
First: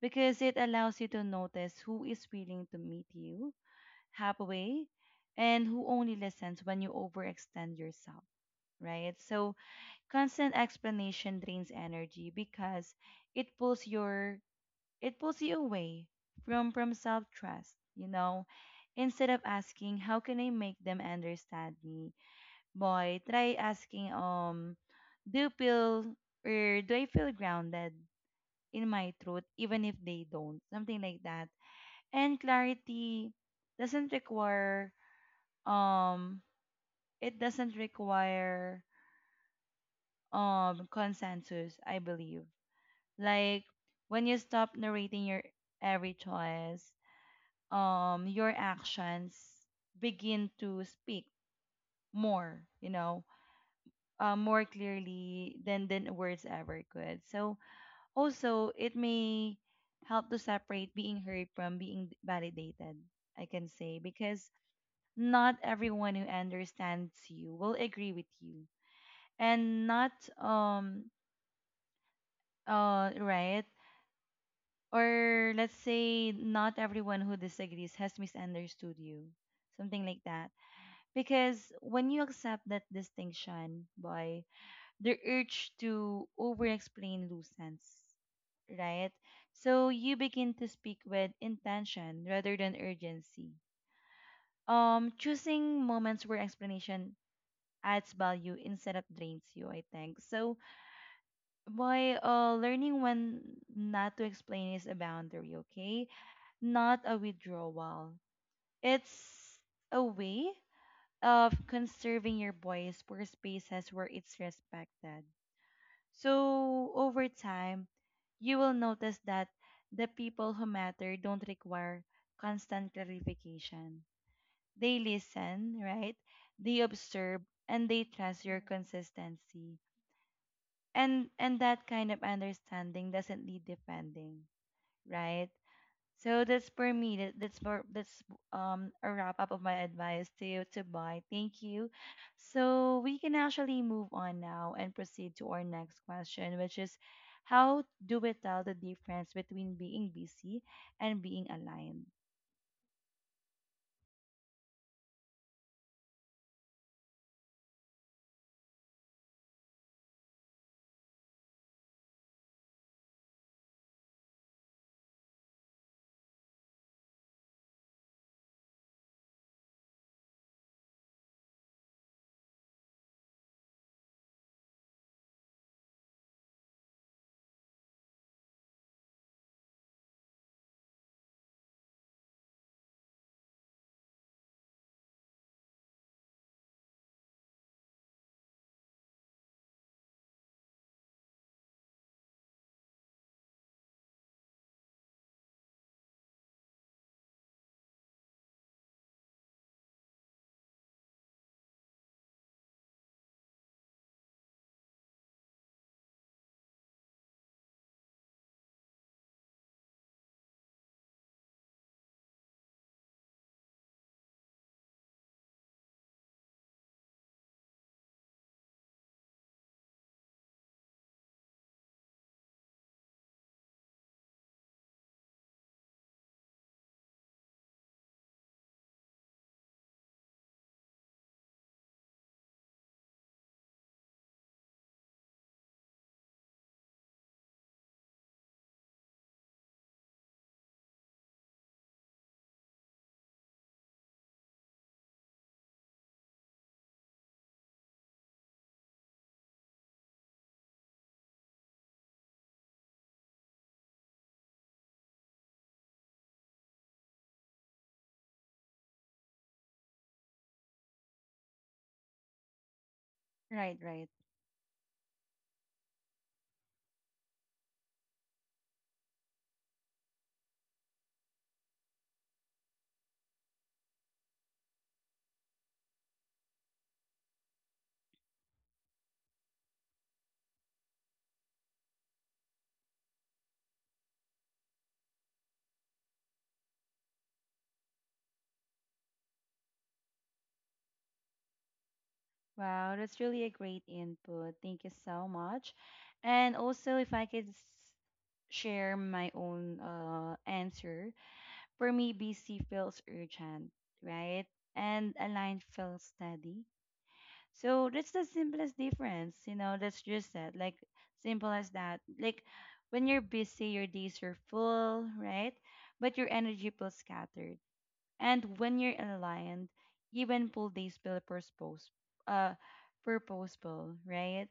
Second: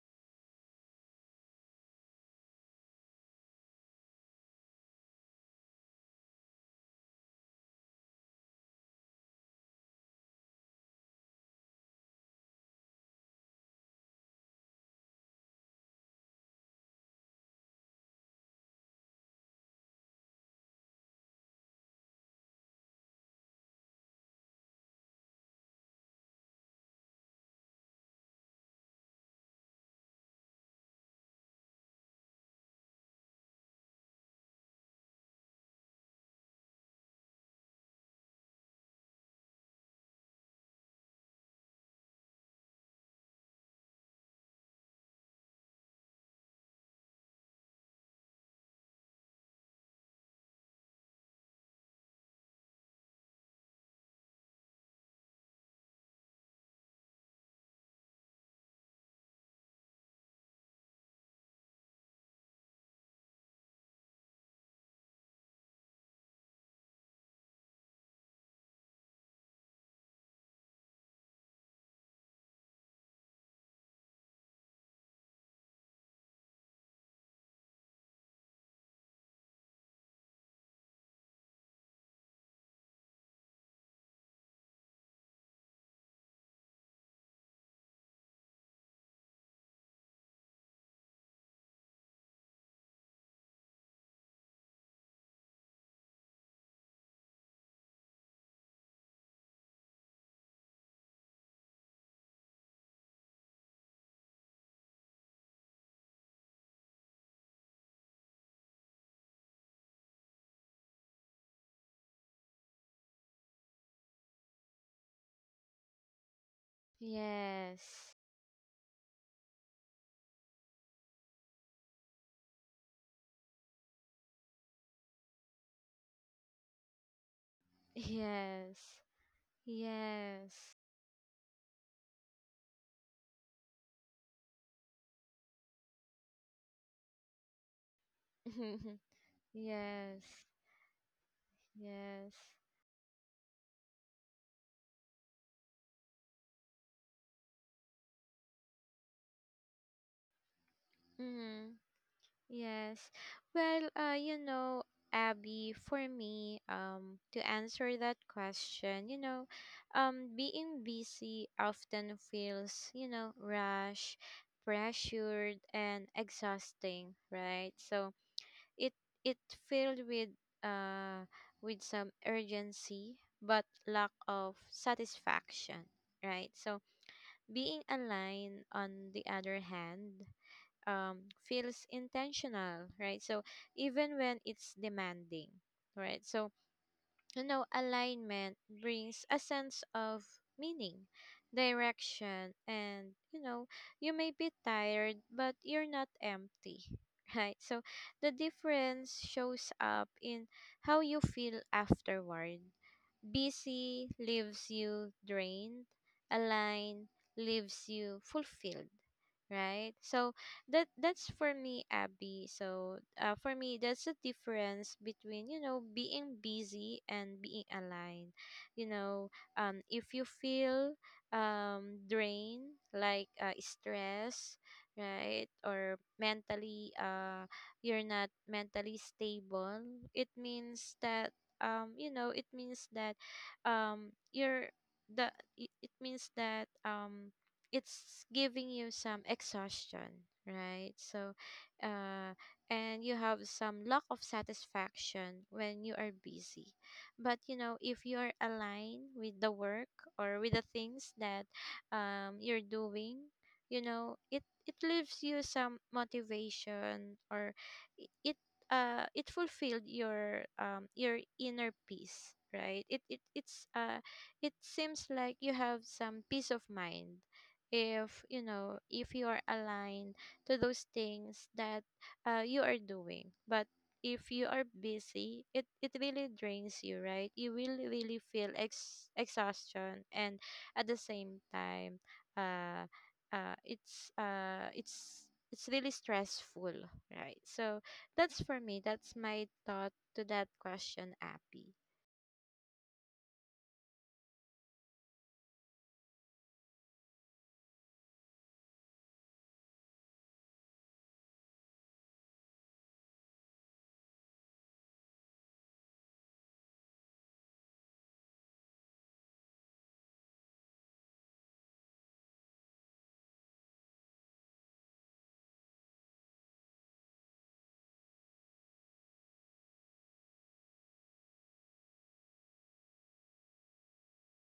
S1: Because it allows you to notice who is willing to meet you halfway and who only listens when you overextend yourself, right? So constant explanation drains energy because it pulls your it pulls you away from self-trust, you know. Instead of asking how can I make them understand me, boy, try asking do you feel or do I feel grounded in my truth even if they don't? Something like that. And clarity doesn't require um it doesn't require consensus, I believe. Like, when you stop narrating your every choice, your actions begin to speak more, you know, more clearly than words ever could. So also it may help to separate being heard from being validated, I can say, because not everyone who understands you will agree with you. And not um uh right or let's say not everyone who disagrees has misunderstood you, something like that. Because when you accept that distinction, by the urge to over explain loosens, right? So you begin to speak with intention rather than urgency, choosing moments where explanation adds value instead of drains you, I think. So why learning when not to explain is a boundary, okay? Not a withdrawal. It's a way of conserving your voice for spaces where it's respected. So over time,
S2: Yes.
S1: you will notice that the people who matter don't require constant clarification. They listen, right? They observe and they trust your
S2: Yes.
S1: consistency.
S2: Yes.
S1: And that kind of understanding doesn't need defending, right? So that's for me. That's a wrap up of my
S2: Yes.
S1: advice to you. To buy, thank you.
S2: Yes.
S1: So we can actually move on now and proceed to our next question, which is how do we tell the difference between being busy and being
S2: Mm-hmm.
S1: aligned?
S2: Yes. Well, Abby, for me, to answer that question, being busy often feels, rush, pressured, and exhausting, right? So it it filled, uh with some urgency, but lack of satisfaction, right? So being aligned, on the other hand, um, feels intentional, right? So even when it's demanding, right? So, alignment brings a sense of meaning, direction, and, you may be tired, but you're not empty, right? So the difference shows up in how you feel afterward. Busy leaves you drained, aligned leaves you fulfilled, right? So that's for me, Abby. So, for me, that's the difference between, being busy and being aligned. You know, if you feel, drained, like, stress, right? Or mentally, you're not mentally stable. It means that, um you know it means that um you're the it means that it's giving you some exhaustion, right? So, uh and you have some lack of satisfaction when you are busy. But, if you are aligned with the work or with the things that, you're doing, it leaves you some motivation, or, i- it it fulfilled your inner peace, right? it it it's
S1: Right,
S2: uh
S1: right.
S2: it seems like you have some peace of mind, if you are aligned to those things that, you are doing. But if you are busy, it really drains you, right? You will really feel, exhaustion. And at the same time, uh it's really stressful, right? So that's for me. That's my thought to that question, Appy.
S1: Wow, that's really a great input, thank you so much. And also if I could share my own answer. For me, BC feels urgent, right? And align feels steady. So that's the simplest difference, you know, that's just that. Like, simple as that. Like, when you're busy, your days are full, right? But your energy feels scattered. And when you're aligned, even full days feel purpose, uh, purposeful, right?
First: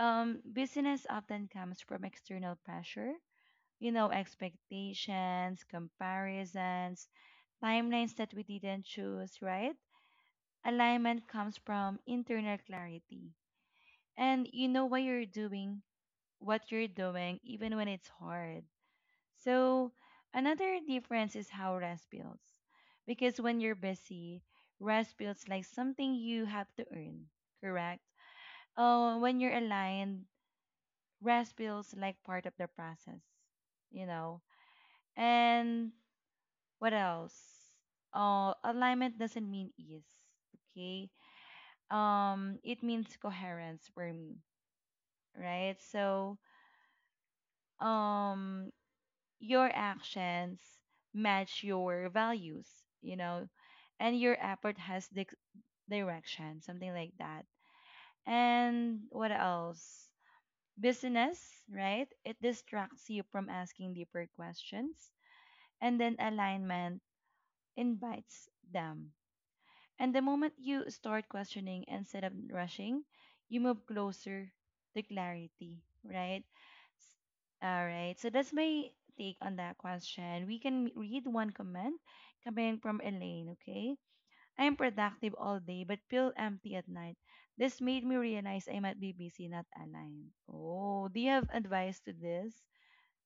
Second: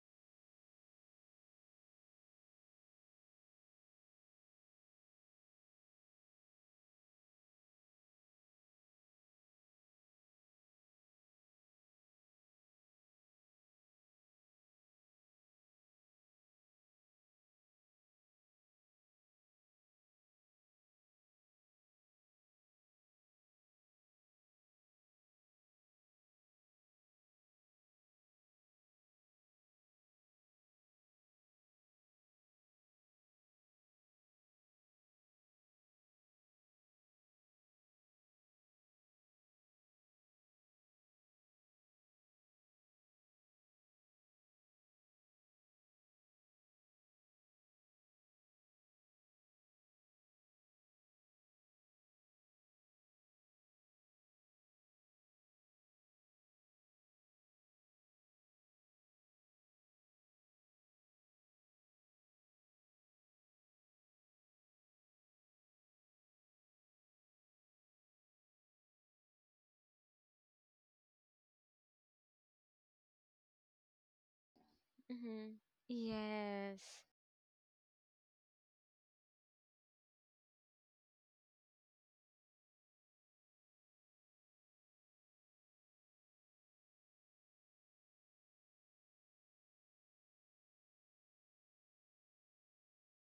S1: Busyness often comes from external pressure, you know, expectations, comparisons, timelines that we didn't choose, right? Alignment comes from internal clarity. And you know why you're doing what you're doing, even when it's hard. So another difference is how rest builds. Because when you're busy, rest builds like something you have to earn, correct? Oh, when you're aligned, rest feels like part of the process, you know? And what else? Alignment doesn't mean ease. Okay. It means coherence for me, right? So, um, your actions match your values, you know, and your effort has direction, something like that. And what else? Business, right? It distracts you from asking deeper questions, and then alignment invites them. And the moment you start questioning instead of rushing, you move closer to
S2: Mm-hmm.
S1: clarity, right?
S2: Yes.
S1: S- All right. So that's my take on that question. We can read one comment coming from Elaine, okay? I am productive all day but feel empty at night. This made me realize I might be busy, not aligned. Oh, do you have advice to this,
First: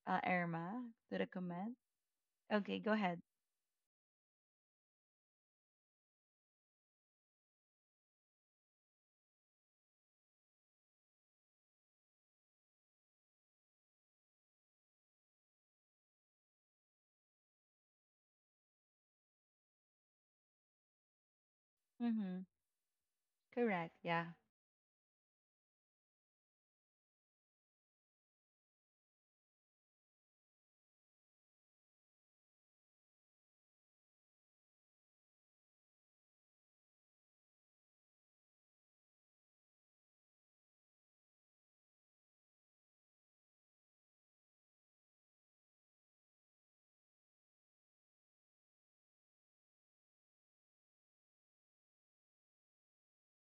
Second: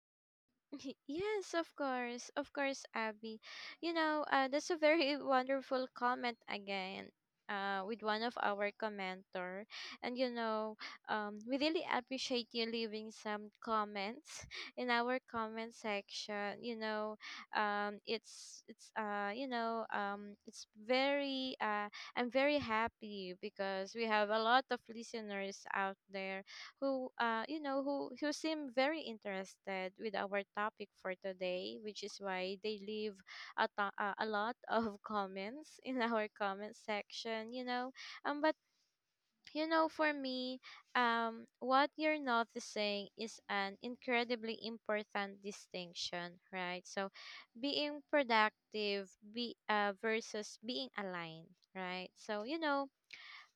S1: Irma, to the
S2: Yes, of
S1: comment?
S2: course. Of
S1: Okay,
S2: course,
S1: go ahead.
S2: Abby. That's a very wonderful comment again. With one of our commenter. And, we really appreciate you leaving some comments in our comment section. It's it's very I'm
S1: Mm-hmm.
S2: very happy because
S1: Correct.
S2: we
S1: Yeah.
S2: have a lot of listeners out there who, who seem very interested with our topic for today, which is why they leave, a lot of comments in our comment section. But, for me, what you're noticing is an incredibly important distinction, right? So being productive, be versus being aligned, right? So, you know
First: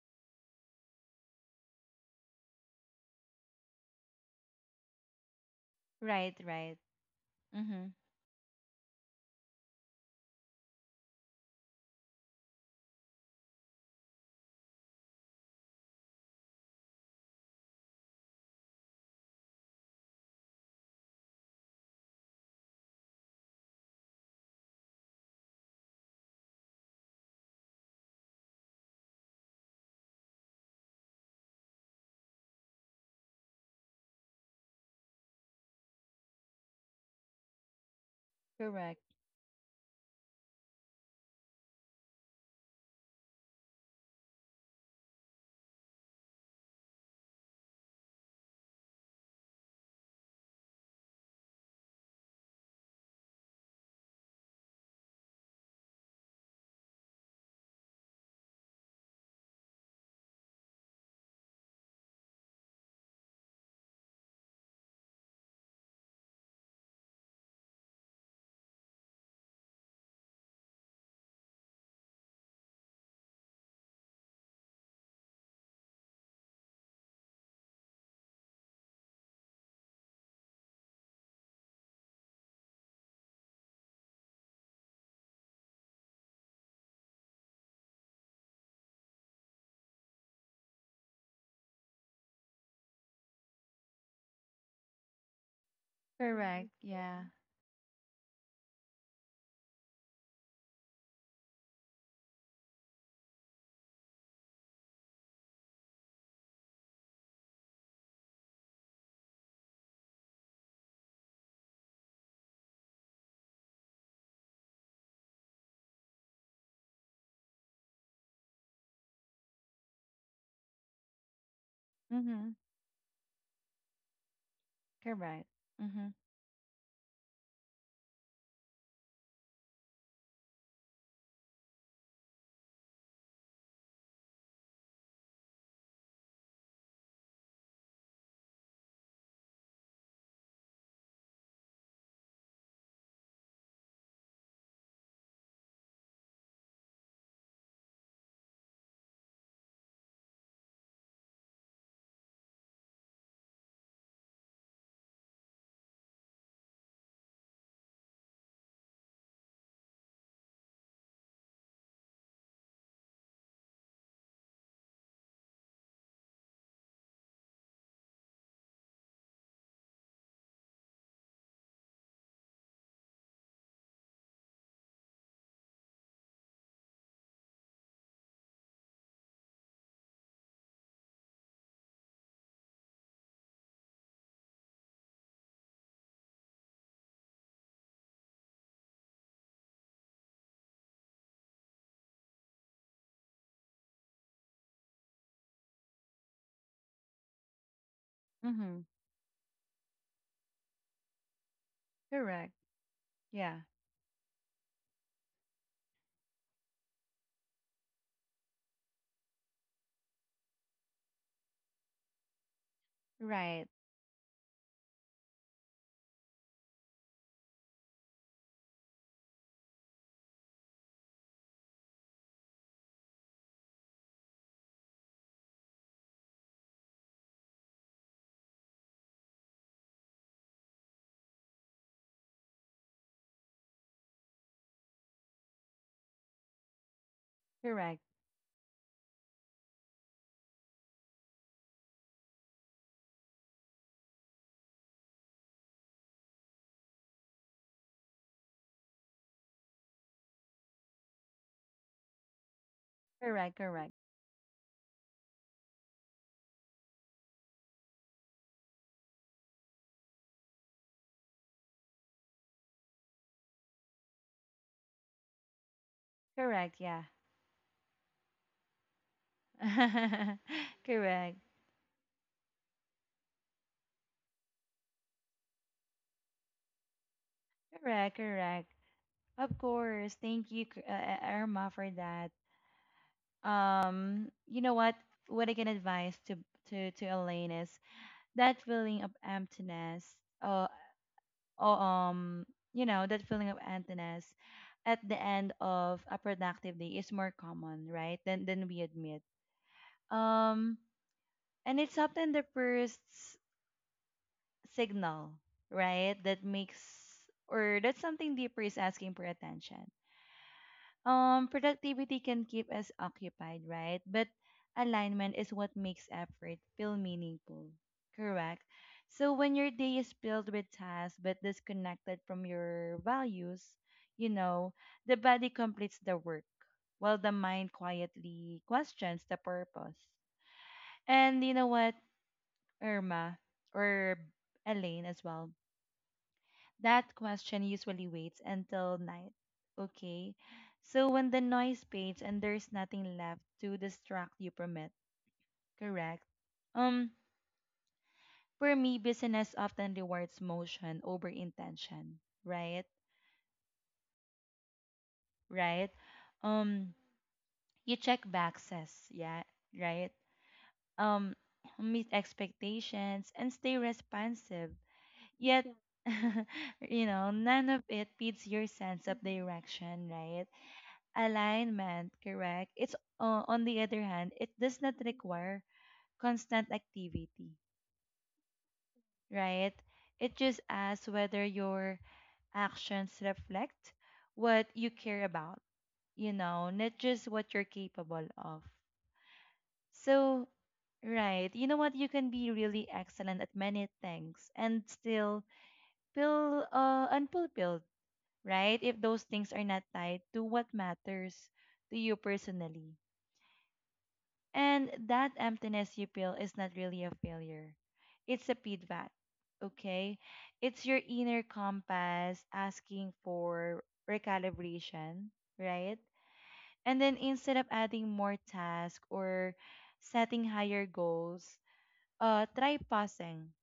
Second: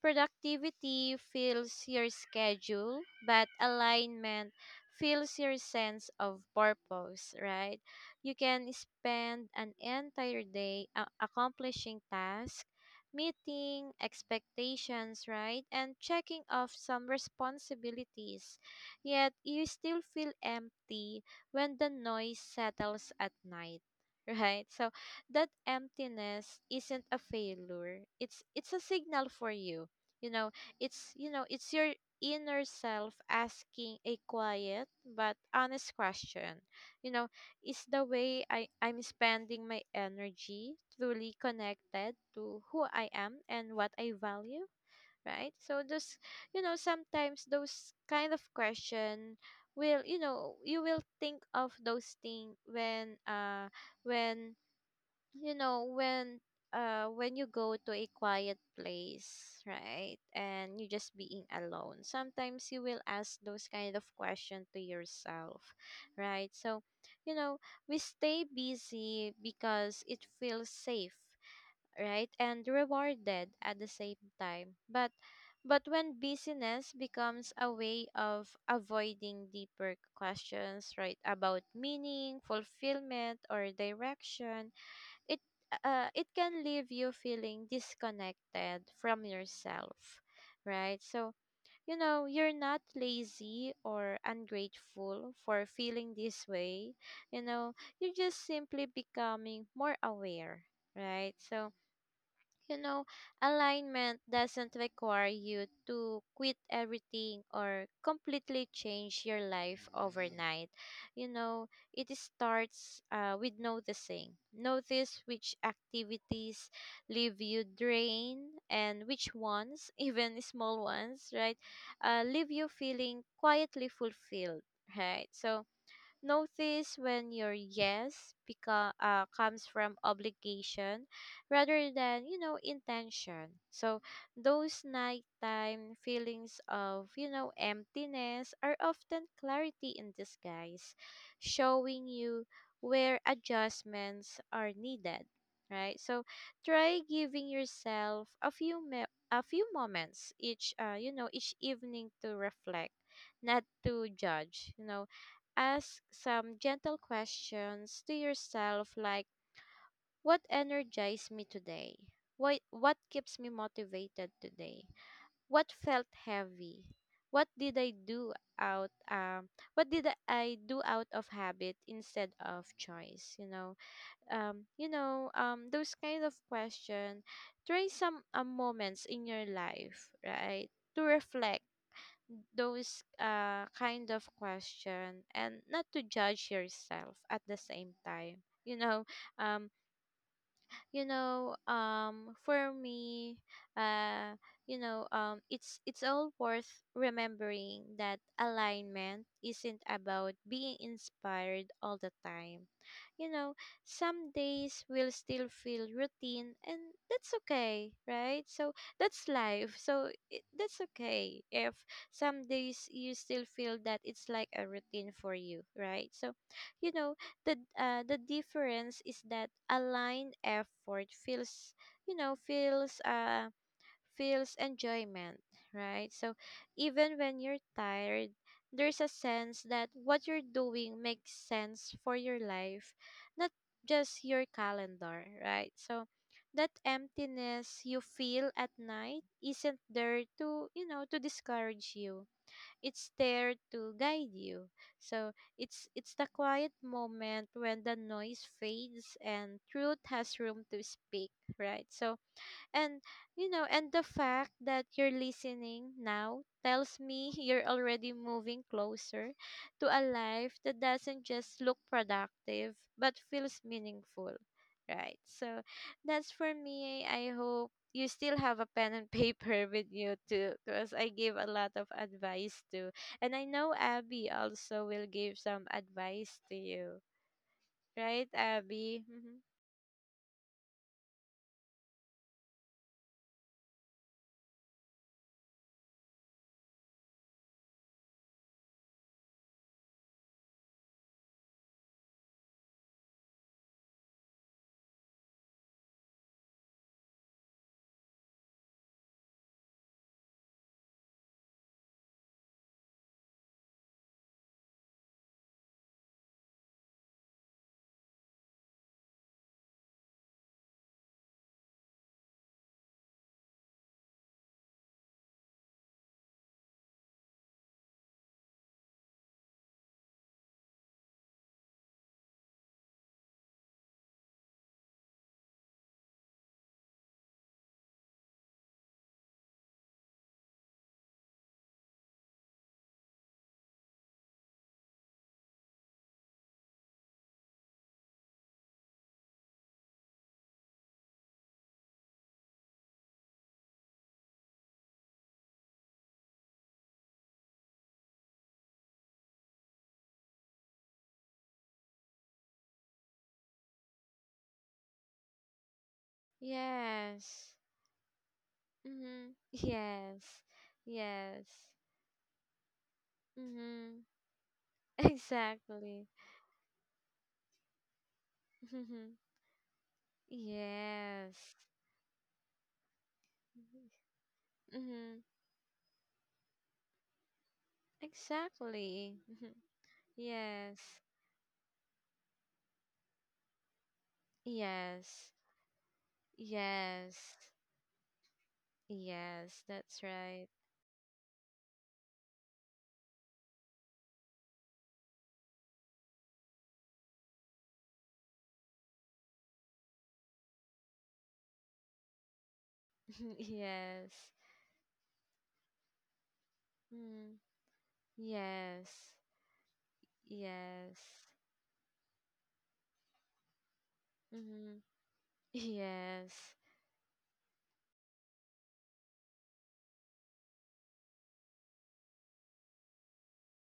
S2: Productivity fills your schedule, but alignment fills your sense
S1: Right,
S2: of
S1: right.
S2: purpose, right?
S1: Mm-hmm.
S2: You can spend an entire day, accomplishing tasks, meeting expectations, right? And checking off some responsibilities. Yet you still feel empty when the noise settles at night. Right? So that emptiness isn't a failure. It's a signal for you. You know it's you know it's your inner self asking a quiet but honest question. you know is the way i
S1: Correct.
S2: i'm spending my energy truly connected to who I am and what I value? Right? So those you know sometimes those kind of question will, you will think of those things, when you know when when you go to a quiet place, right? And you just being alone, sometimes you will ask those kind of questions to yourself, right? So, you know we stay busy because it feels safe, right, and rewarded at the same time. But when busyness becomes a way of avoiding deeper questions, right, about meaning, fulfillment, or direction, it it can leave you feeling disconnected from yourself, right? So, you're not lazy or ungrateful for feeling this
S1: Correct.
S2: way.
S1: Yeah.
S2: you know you're just simply becoming more aware, right? So, you know, alignment doesn't require you to quit everything or completely change your life overnight. You know, it starts, with noticing. Notice which activities leave you drained and which ones, even small ones, right,
S1: Mm-hmm.
S2: leave you feeling quietly fulfilled, right?
S1: Correct.
S2: So,
S1: Mm-hmm.
S2: notice when your yes, comes from obligation rather than, intention. So those nighttime feelings of, emptiness are often clarity in disguise, showing you where adjustments are needed, right? So try giving yourself a few moments each you know each evening to reflect, not to judge. Ask some gentle questions to yourself like, what energized me today? Why, what keeps me motivated today? What felt heavy? What did I do out um what did I do out of habit instead of choice? Those kind of questions. Try some moments in your life, right? To reflect those kind of question and not to judge yourself at the same time you know um for me, uh it's all worth remembering that
S1: Mm-hmm.
S2: alignment isn't about being inspired all the
S1: Correct.
S2: time you know
S1: Yeah.
S2: some days will still feel routine, and that's okay, right? So that's life. So that's okay if some days you still
S1: Right.
S2: feel that it's like a routine for you, right? So you know the difference is that aligned effort feels, you know feels uh feels enjoyment, right? So even when you're tired, there's a sense that what you're doing makes sense for your life, not just your calendar, right? So that emptiness
S1: Correct.
S2: you feel at night isn't there to, to discourage you. It's there to guide you. So it's the quiet moment when the noise fades and truth has room to speak, right? So and
S1: Correct. Correct.
S2: and the fact that you're listening now tells me you're already moving closer to a life that doesn't just look productive but feels meaningful, right? So that's for
S1: Correct. Yeah.
S2: me. I hope you still have a pen and paper with you too, because I
S1: Correct.
S2: gave a lot of advice too. And I know Abby also will give some advice to you,
S1: Correct.
S2: right
S1: Correct.
S2: Abby? Hmm.
S1: Of course. Thank you, Irma, for that. You know what? What I can advise to Elaine is that feeling of emptiness. Uh, or You know, that feeling of emptiness at the end of a productive day is more common, right, than we admit. Um, and it's often the first signal, right, that makes or that something deeper is asking for attention. Productivity can keep us occupied, right? But alignment is what makes effort feel meaningful, correct? So when your day is filled with tasks but disconnected from your values, you know, the body completes the work while the mind quietly questions the purpose. And you know what, Irma or Elaine as well, that question usually waits until night. Okay. So when the noise fades and there's nothing left to distract you from it, correct? Um, for me, business often rewards motion over intention, right? Right? Um,
S2: Yes.
S1: you check boxes,
S2: Mm-hmm.
S1: yeah, right?
S2: Yes.
S1: Um,
S2: Yes.
S1: meet expectations and stay
S2: Mm-hmm.
S1: responsive. Yet,
S2: Exactly.
S1: you know, none of it feeds your
S2: Mm-hmm.
S1: sense of direction, right?
S2: Yes.
S1: Alignment, correct. It's, on the other hand, it does not
S2: Mm-hmm.
S1: require constant activity,
S2: Exactly. Mm-hmm.
S1: right? It just
S2: Yes.
S1: asks whether your actions reflect what you care
S2: Yes.
S1: about, you know, not
S2: Yes.
S1: just what you're capable of.
S2: Yes. That's right.
S1: So, right, you know what? You can be really excellent at many things and still feel unfulfilled, right? If those things are not tied to what matters to you personally.
S2: Yes.
S1: And that emptiness you feel is not really a
S2: Mm.
S1: failure. It's a feedback,
S2: Yes.
S1: okay? It's your
S2: Yes.
S1: inner compass asking for
S2: Mm-hmm.
S1: recalibration, right?
S2: Yes.
S1: And then instead of adding more tasks or setting higher goals, try pausing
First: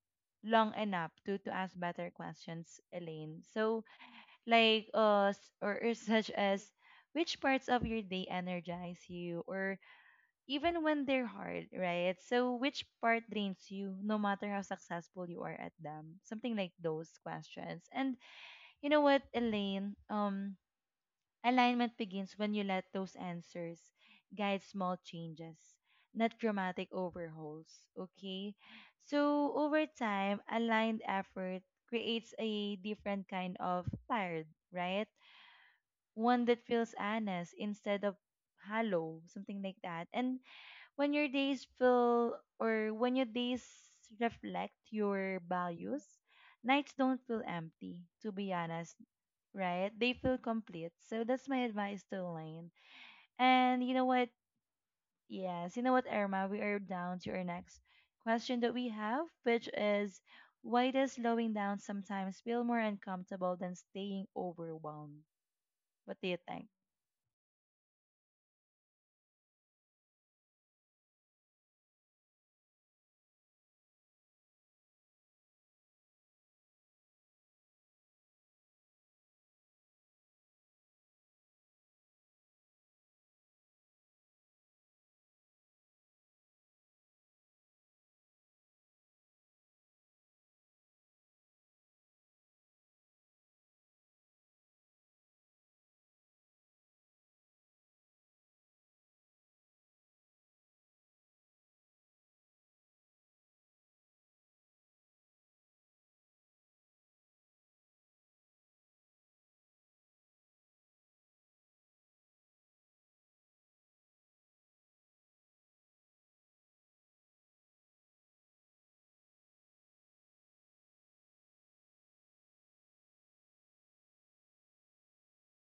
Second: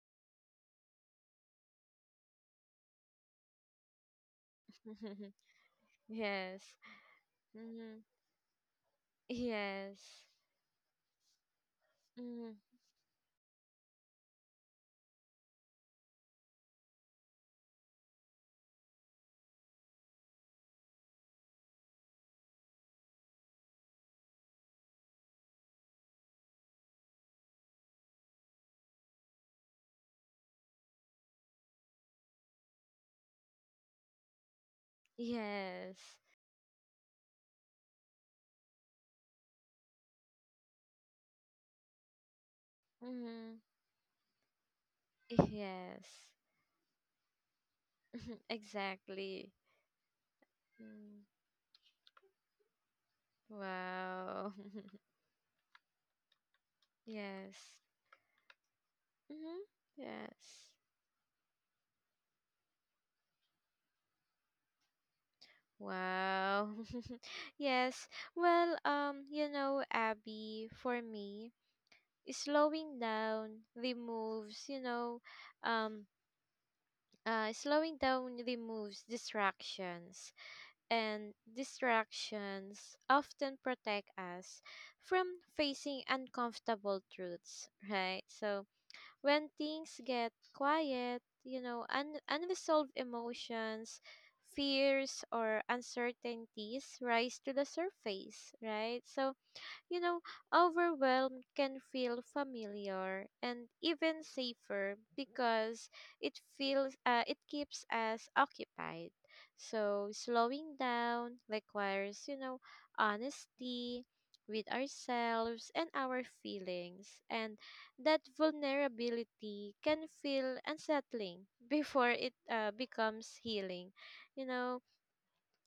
S1: long enough to, ask better questions, Elaine. So, like, s- or such
S2: Yes.
S1: as, which parts of
S2: Mm-hmm.
S1: your day energize you, or
S2: Yes.
S1: even when they're hard, right? So
S2: Mm-hmm.
S1: which part drains you no matter how successful you are at them? Something like those questions. And you know what, Elaine, alignment begins when you let those answers guide small changes, not dramatic overhauls, okay? So over time, aligned effort creates a different kind of tired, right?
S2: Yes.
S1: One that feels honest instead of hollow, something like that. And when your
S2: Mm-hmm.
S1: days reflect your
S2: Yes,
S1: values, nights don't feel empty, to be honest,
S2: exactly.
S1: right? They feel complete. So
S2: Mm.
S1: that's my advice to Elaine. And you know what?
S2: Wow.
S1: Yes, you know what, Irma? We are down to our
S2: Yes.
S1: next question that we have,
S2: Mm-hmm.
S1: which is
S2: Yes.
S1: why does slowing down sometimes feel more uncomfortable than staying overwhelmed? What do you think?
S2: Wow. Yes. Well, you know, Abby, for me, slowing down removes, um, slowing down removes distractions, and distractions often protect us from facing uncomfortable truths, right? So when things get quiet, you know, unresolved emotions, fears, or uncertainties rise to the surface, right? So you know, overwhelm can feel familiar and even safer because it feels it keeps us occupied. So slowing down requires, you know, honesty with ourselves and our feelings, and that vulnerability can feel unsettling before it becomes healing, you know.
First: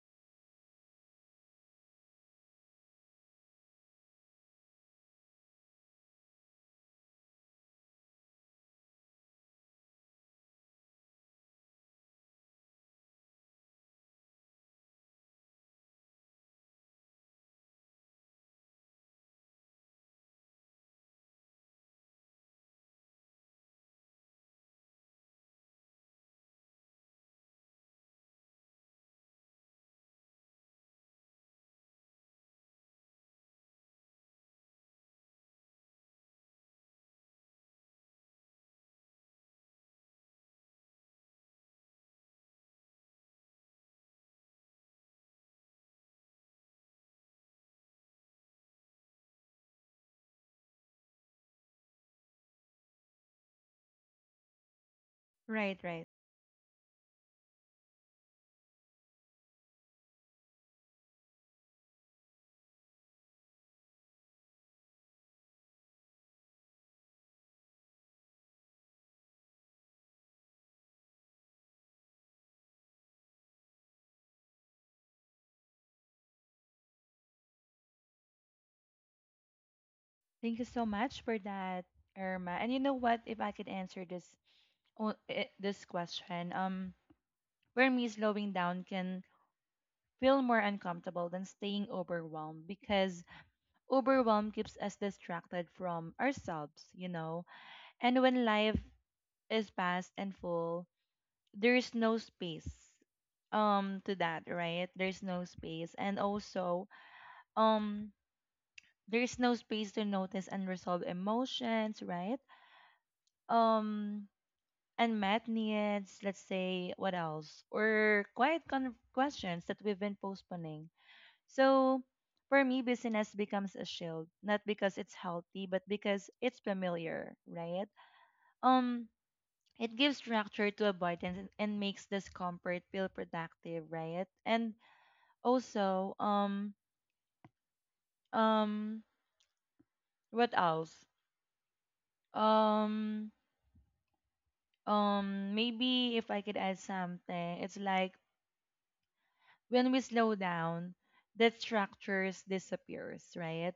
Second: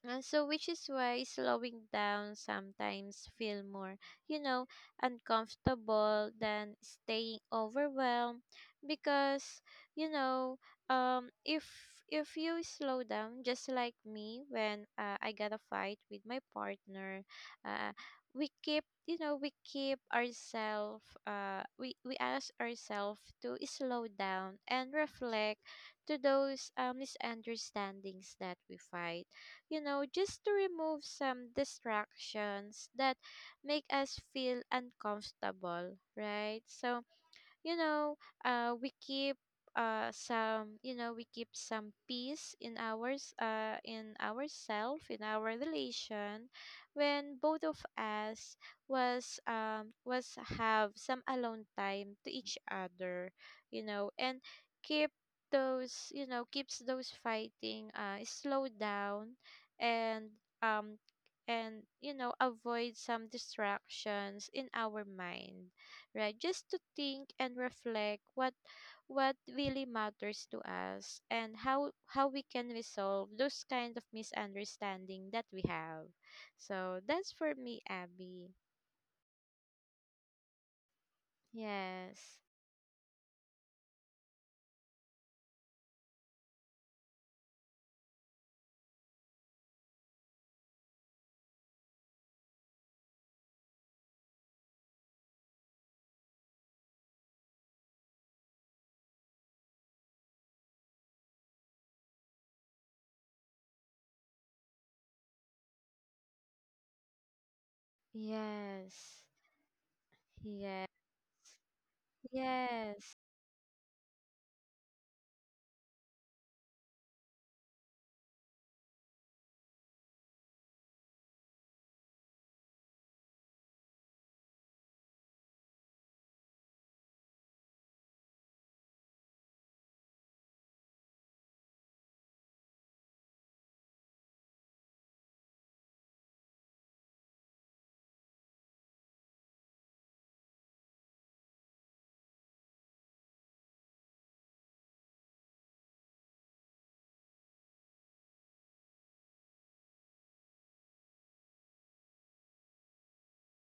S2: And so, which is why slowing down sometimes feel more, you know, uncomfortable than staying overwhelmed, because you know, if you slow down, just like me when I got a fight with my partner, uh, we keep, you know, we keep ourselves, we ask ourselves to slow down and reflect to those misunderstandings that we fight, you know, just to remove some distractions that make us feel uncomfortable, right? So, you know, we keep some you know we keep some peace in ours in ourself, in our relation, when both of us was have some alone time to each other, you know, and keep
S1: Right, right.
S2: those you know keeps those fighting slow down, and um and you know avoid some distractions in our mind, right? Just to think and reflect what really matters to us, and how we can resolve those kind of misunderstanding that we have. So that's for me, Abby.
S1: Thank you so much for that,
S2: Yes.
S1: Irma. And you know what? If I could answer this this question, where me, slowing down can feel more uncomfortable than staying overwhelmed because overwhelm keeps us distracted from ourselves, you know. And when life is fast and full, there is no space to that right there's no space. And also, um
S2: Yes.
S1: there's no space to notice
S2: Yes.
S1: unresolved emotions, right?
S2: Yes.
S1: um And math needs, let's say, what else? Or quiet questions that we've been postponing. So for me, busyness becomes a shield, not because it's healthy, but because it's familiar, right? Um, it gives structure to avoidance and, makes discomfort feel productive, right? And also, um, what else? Um, maybe if I could add something, it's like when we slow down, that structures disappears, right?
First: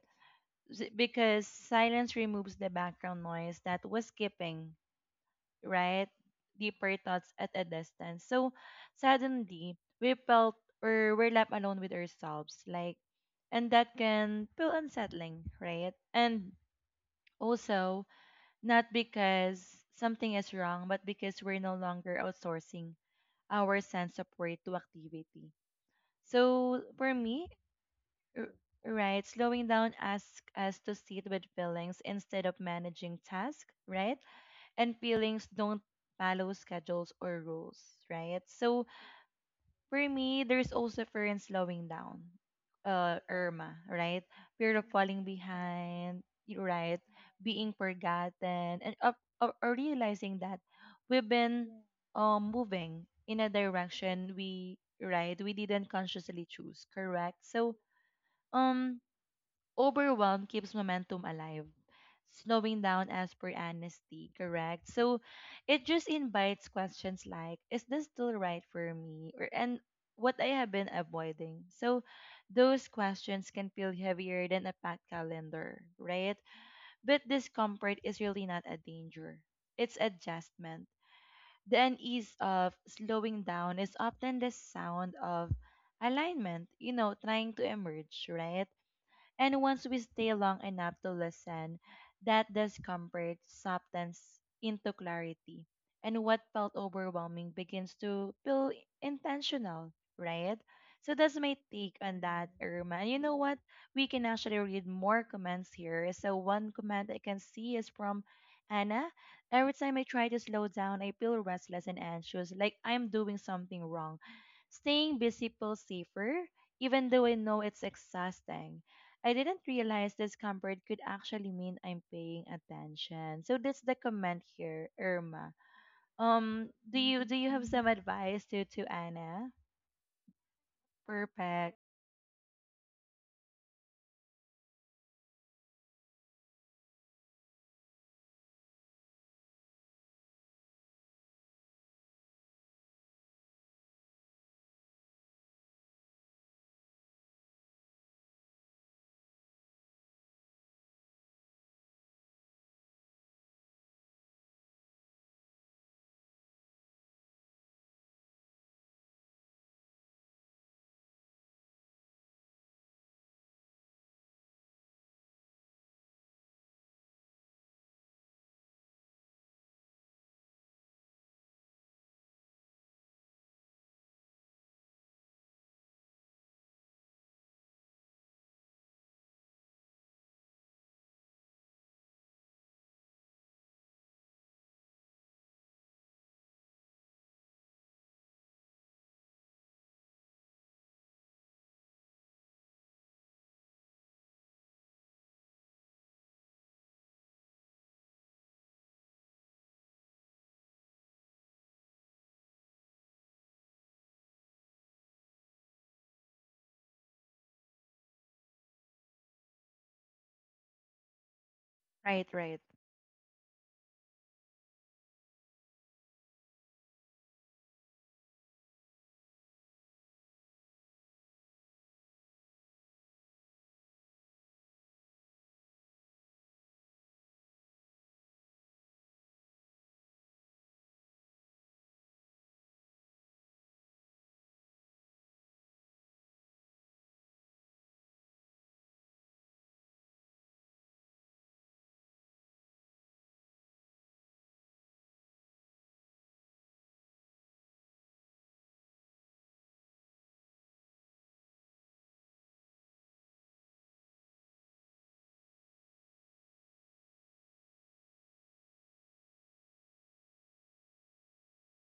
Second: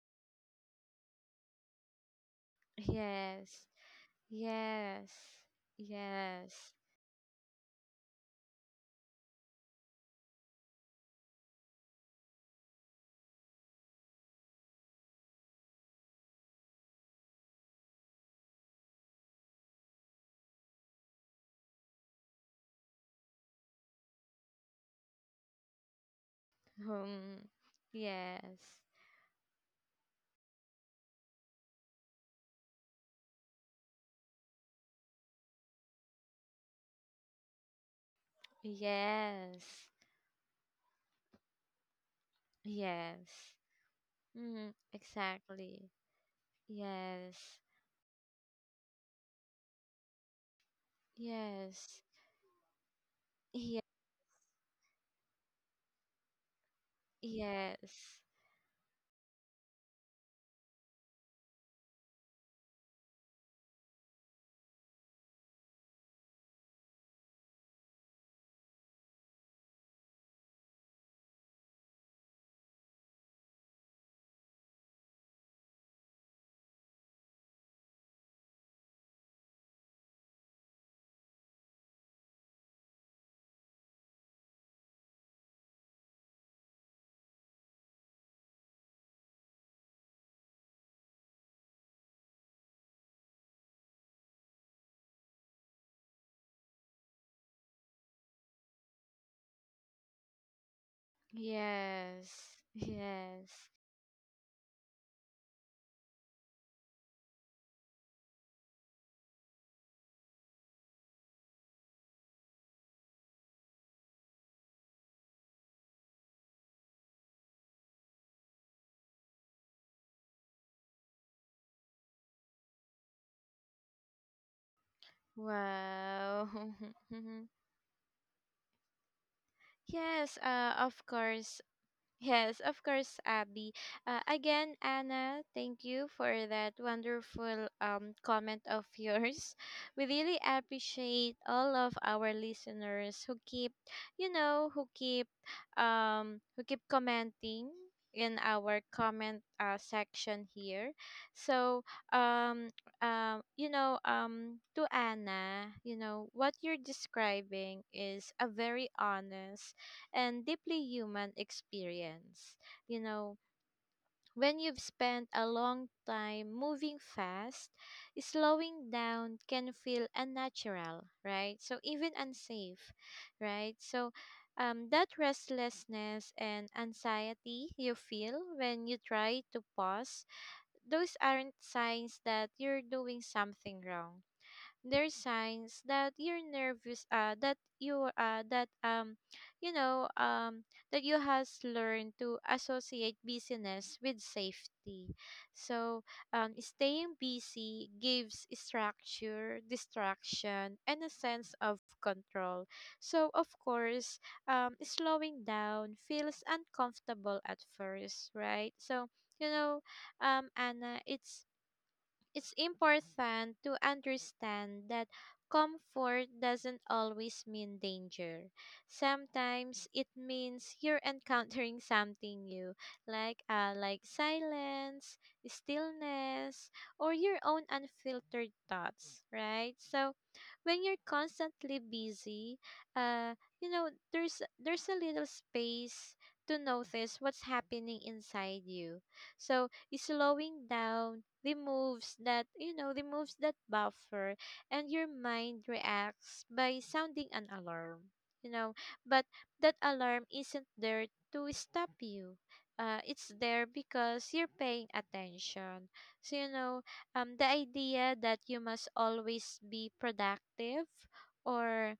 S1: Because silence removes the background noise
S2: Yes.
S1: that was skipping,
S2: Yes.
S1: right?
S2: Yes.
S1: Deeper thoughts at a distance. So suddenly we felt or we're left alone with ourselves, like, and that can feel unsettling, right? And also, not because something is wrong, but because we're no longer outsourcing our sense of worth to activity. So for me,
S2: Hmm.
S1: R-
S2: Yes.
S1: right, slowing down asks us to sit with feelings instead of managing tasks, right? And feelings don't follow schedules or rules, right? So
S2: Yes.
S1: for me, there's also fear in slowing down,
S2: Yes.
S1: Irma, right?
S2: Mm,
S1: Fear of falling
S2: exactly.
S1: behind, right?
S2: Yes.
S1: Being forgotten, and of, or realizing that we've been
S2: Yes.
S1: moving in a
S2: Ye-
S1: direction we didn't consciously choose, correct? So
S2: yes.
S1: um overwhelm keeps momentum alive. Slowing down as per amnesty, correct? So it just invites questions like, is this still right for me? Or and what I have been avoiding. So those questions can feel heavier than a packed calendar, right? But discomfort is really not a danger. It's adjustment. The unease of slowing down is often the sound of alignment, you know, trying to emerge, right? And once we stay long enough to listen, that discomfort softens into clarity. And what felt overwhelming begins to feel intentional, right? So that's my take on that,
S2: Yes.
S1: Irma. And you know
S2: Yes.
S1: what? We can actually read more comments here. So one comment I can see is from Anna. Every time I try to slow down, I feel restless and anxious, like I'm doing something wrong. Staying busy feels safer, even though I know it's exhausting. I didn't realize discomfort could actually mean I'm paying attention. So that's the comment here, Irma.
S2: Wow.
S1: Do you have some advice to Anna?
S2: Yes, of course.
S1: Perfect.
S2: Yes, of course, Abby. Again, Anna, thank you for that wonderful comment of yours. We really appreciate all of our listeners who keep, you know, who keep commenting in our comment section here. So, um, you know, to Anna, you know, what you're describing is a very honest and deeply human experience. You know, when you've spent a long time moving fast, slowing down can feel unnatural, right? So even unsafe, right? So that restlessness and anxiety you feel when you try to pause, those aren't signs that you're doing something wrong. There's signs that you're nervous, that you know that you has learned to associate busyness with safety. So staying busy gives structure, distraction, and a sense of control. So of course, slowing down feels uncomfortable at first, right? So you know, Anna, it's
S1: Right, right.
S2: important to understand that comfort doesn't always mean danger. Sometimes it means you're encountering something new, like silence, stillness, or your own unfiltered thoughts, right? So when you're constantly busy, you know, there's a little space to notice what's happening inside you. So is slowing down removes that, removes that buffer, and your mind reacts by sounding an alarm, you know. But that alarm isn't there to stop you. It's there because you're paying attention. So you know, the idea that you must always be productive or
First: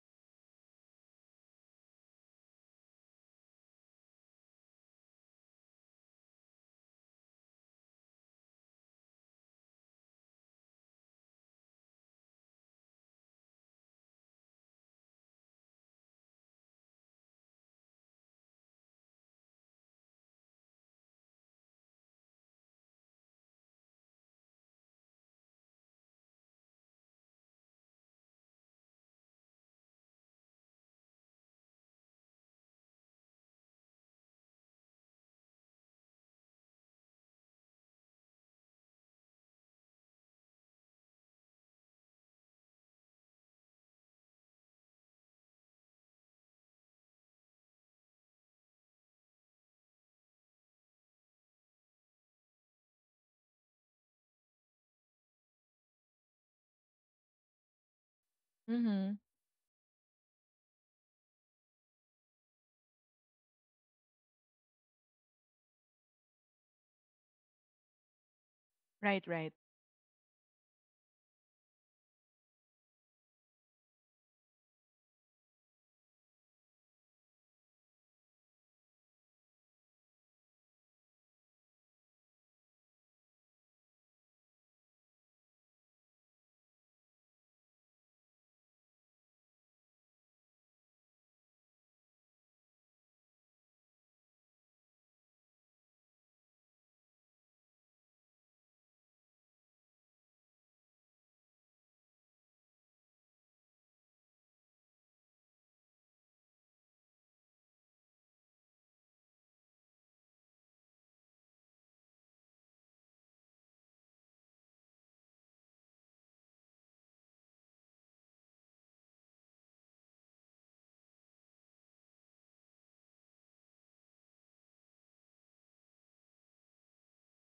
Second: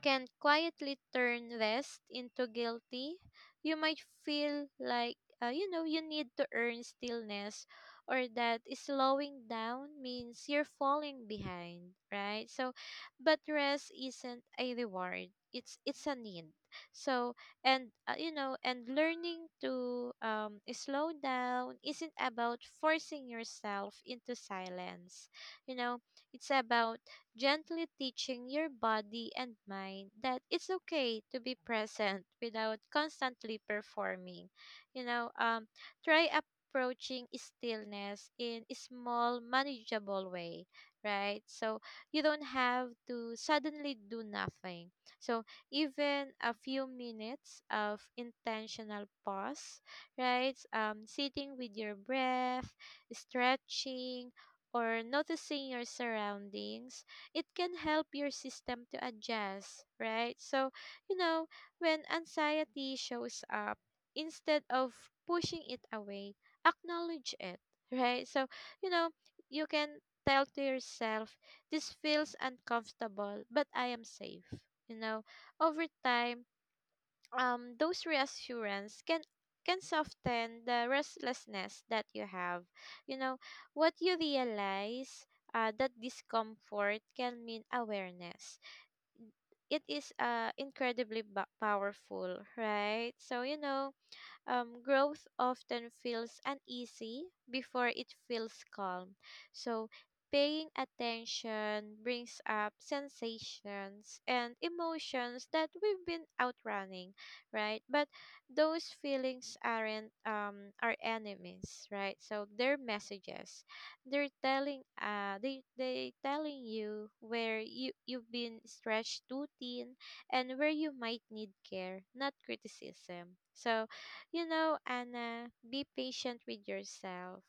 S2: can quietly turn rest into guilty. You might feel like, you know, you need to earn stillness or that slowing down means you're falling behind, right? So, but rest isn't a reward. It's a need. So, and you know, and learning to slow down isn't about forcing yourself into silence. You know, it's about gently teaching your body and mind that it's okay to be present without constantly performing. You know, try approaching stillness in a small, manageable way, right? So you don't have to suddenly do nothing. So even a few minutes of intentional pause, right? Sitting with your breath, stretching, or noticing your surroundings, it can help your system to
S1: Mhm.
S2: adjust, right? So, you know, when anxiety shows up, instead of pushing it away, acknowledge it, right? So, you know,
S1: Right, right.
S2: you can tell to yourself, this feels uncomfortable, but I am safe. You know, over time, those reassurance can soften the restlessness that you have. You know, what you realize, that discomfort can mean awareness. It is powerful, right? So, you know, growth often feels uneasy before it feels calm. So, paying attention brings up sensations and emotions that we've been outrunning, right? But those feelings aren't our enemies, right? So, they're messages. They telling you where you've been stretched too thin, and where you might need care, not criticism. So you know, Anna, be patient with yourself.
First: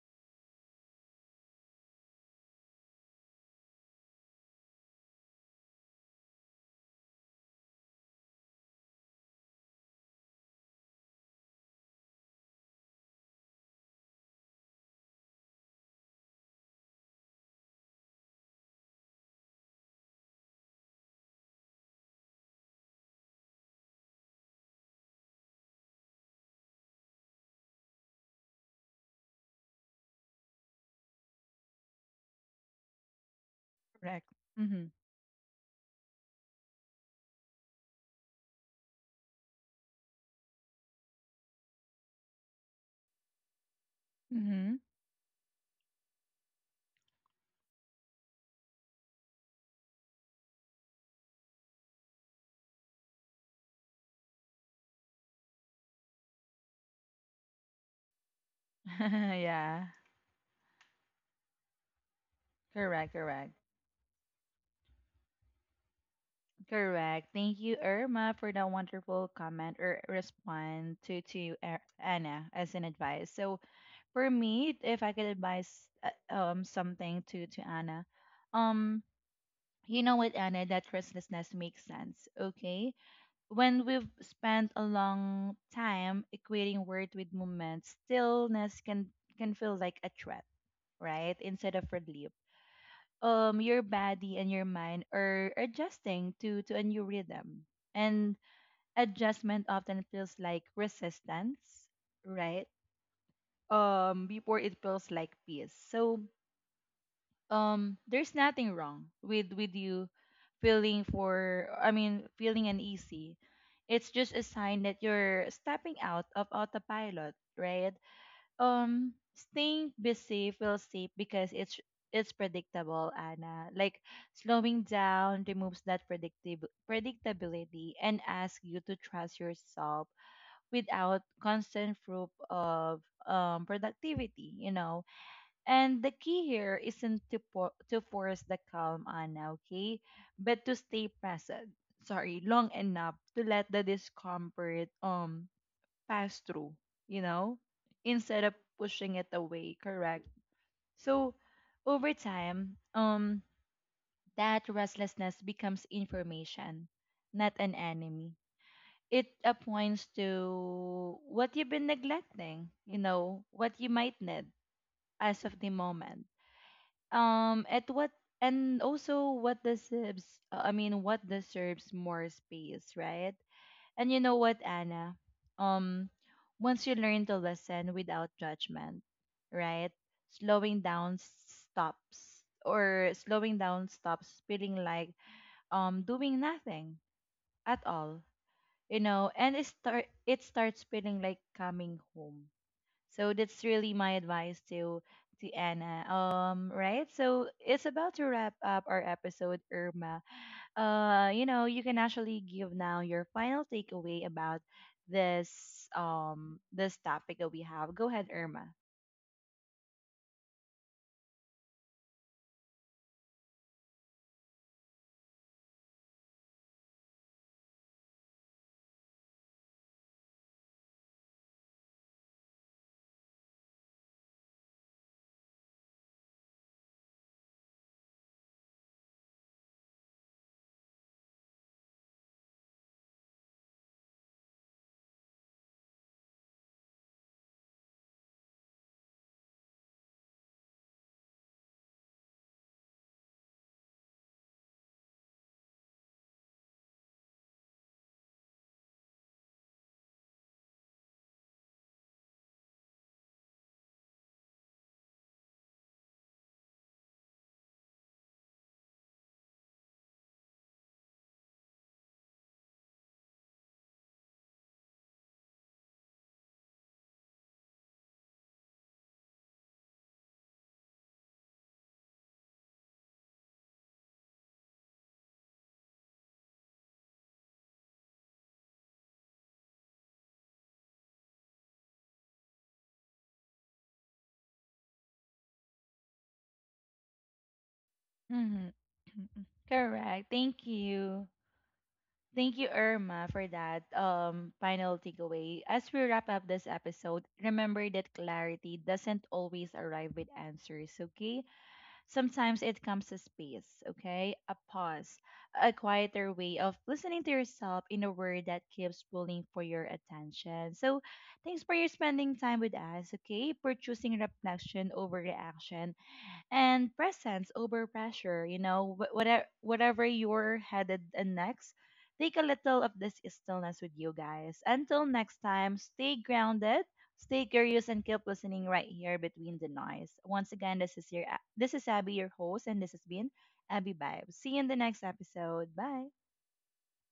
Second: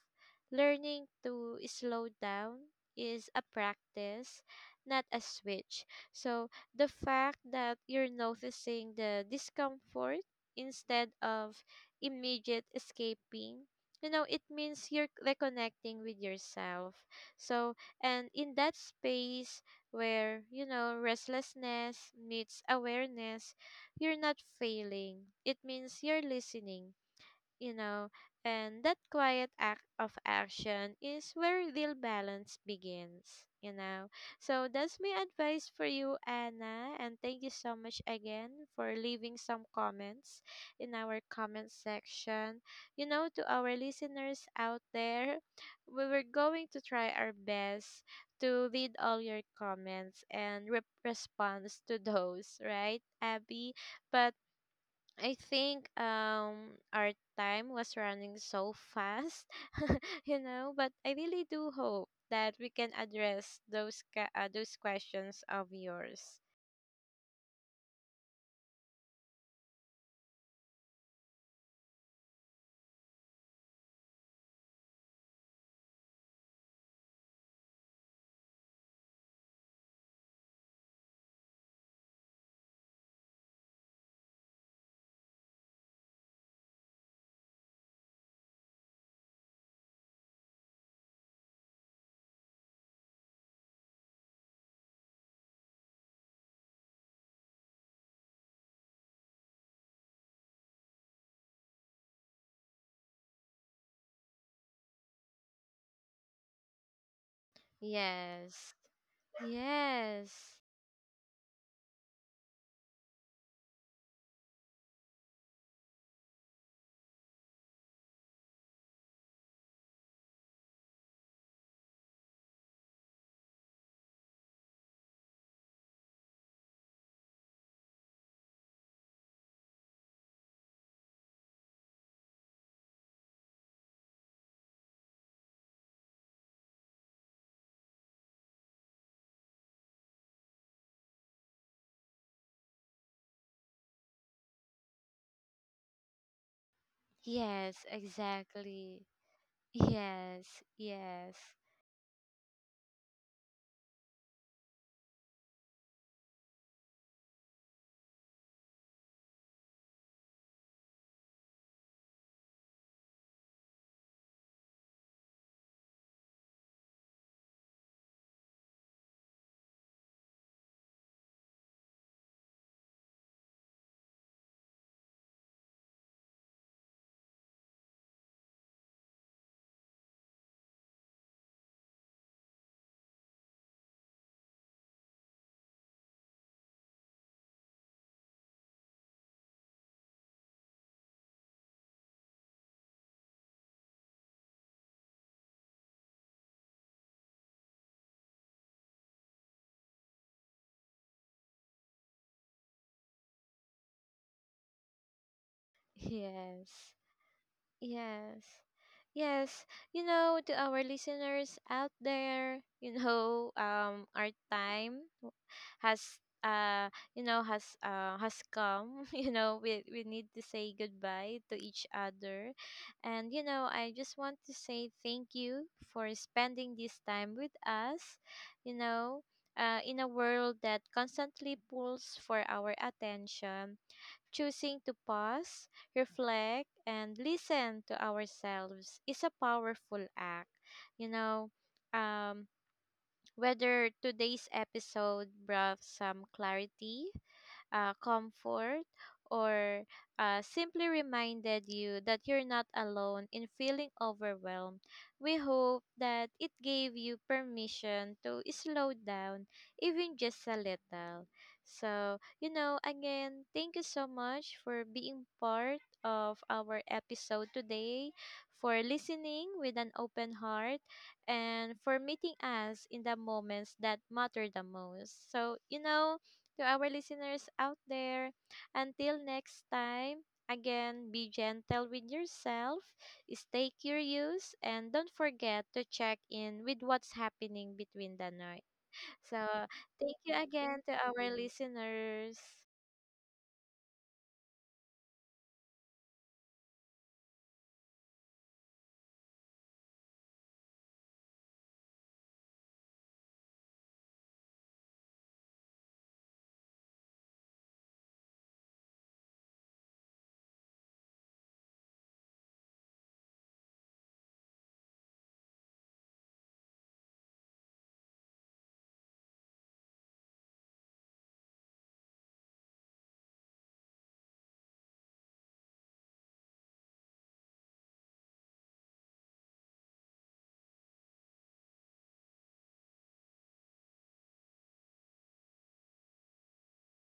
S2: Learning to slow down is a practice, not a switch. So, the fact that you're noticing the discomfort instead of immediate escaping, you know, it means you're reconnecting with yourself. So, and in that space where, you know, restlessness meets awareness, you're not failing. It means you're listening, you know, and that quiet act of action is where real balance begins, you know.
S1: Correct.
S2: So
S1: Mhm.
S2: that's my advice for you, Anna, and thank you so much again for leaving some comments in our comment section. You know, to our listeners
S1: Mm-hmm.
S2: out there, we were going to try our best to read all your comments and response to those, right, Abby? But I think our time was running so fast,
S1: Yeah.
S2: you know, but I really do hope that we can
S1: Correct, correct.
S2: address those those questions of yours.
S1: Correct. Thank you, Irma, for that wonderful comment or response to Anna as an advice. So for me, if I could advise something to Anna, um you know what, Anna? That restlessness makes sense, okay? When we've spent a long time equating worth with movement, stillness can feel like a threat, right? Instead of relief. Your body and your mind are adjusting to a new rhythm, and adjustment often feels like resistance, right? Before it feels like peace. So there's nothing
S2: Yes.
S1: wrong with you
S2: Yes.
S1: feeling for I mean feeling uneasy. It's just a sign that you're stepping out of autopilot, right? Um, staying busy feels safe because it's predictable, Anna. Like, slowing down removes that predictable predictability and asks you to trust yourself without constant proof of productivity, you know. And the key here isn't to force the calm, Anna, okay? But to stay present. Sorry, long enough to let the discomfort pass through, you know,
S2: Yes,
S1: instead of
S2: exactly.
S1: pushing it away, correct?
S2: Yes.
S1: So
S2: Yes.
S1: over time, that restlessness becomes information, not an enemy. It points to what you've been neglecting, you know, what you might need as of the moment. At what and also what deserves what deserves more space, right? And you know what, Anna? Um, once you learn to listen without judgment, right? Slowing down stops feeling like doing nothing at all. You know, and it starts feeling like coming home. So that's really my advice to Anna. Right. So it's about to wrap up our episode, Irma. You know, you can actually give now your final takeaway about this this
S2: Yes.
S1: topic that we have. Go ahead,
S2: Yes.
S1: Irma.
S2: Yes. You know, to our listeners out there, you know, our has has come. You know, we need to say goodbye to each other, and you know I just want to say thank you for spending this time with us, you know. In a world that constantly pulls for our attention, choosing to pause, reflect, and listen to ourselves is a powerful act. You know, um, whether today's episode brought some clarity, comfort, or simply reminded you that you're not alone in feeling overwhelmed, we hope that it gave you permission to slow down, even just a little. So, you know, again, thank you so much for being part of our episode today, for listening with an open heart, and for meeting us in the moments that matter the most. So, you know, to our listeners out there. Until next time, again, be gentle with yourself, stay curious, and don't forget to check in with what's happening between the night.
S1: Mm-hmm.
S2: So, thank
S1: Correct.
S2: you
S1: Thank
S2: again to
S1: you.
S2: our listeners.
S1: Thank you, Irma, for that final takeaway. As we wrap up this episode, remember that clarity doesn't always arrive with answers, okay? Sometimes it comes a space, okay? A pause, a quieter way of listening to yourself in a word that keeps pulling for your attention. So, thanks for your spending time with us, okay? For choosing reflection over reaction and presence over pressure. You know, whatever you're headed and next, take a little of this stillness with you guys. Until next time, stay grounded, stay curious, and keep listening right here between the noise. Once again, this is your this is Abby, your host, and this has been Abby Vibes. See you in the next episode. Bye.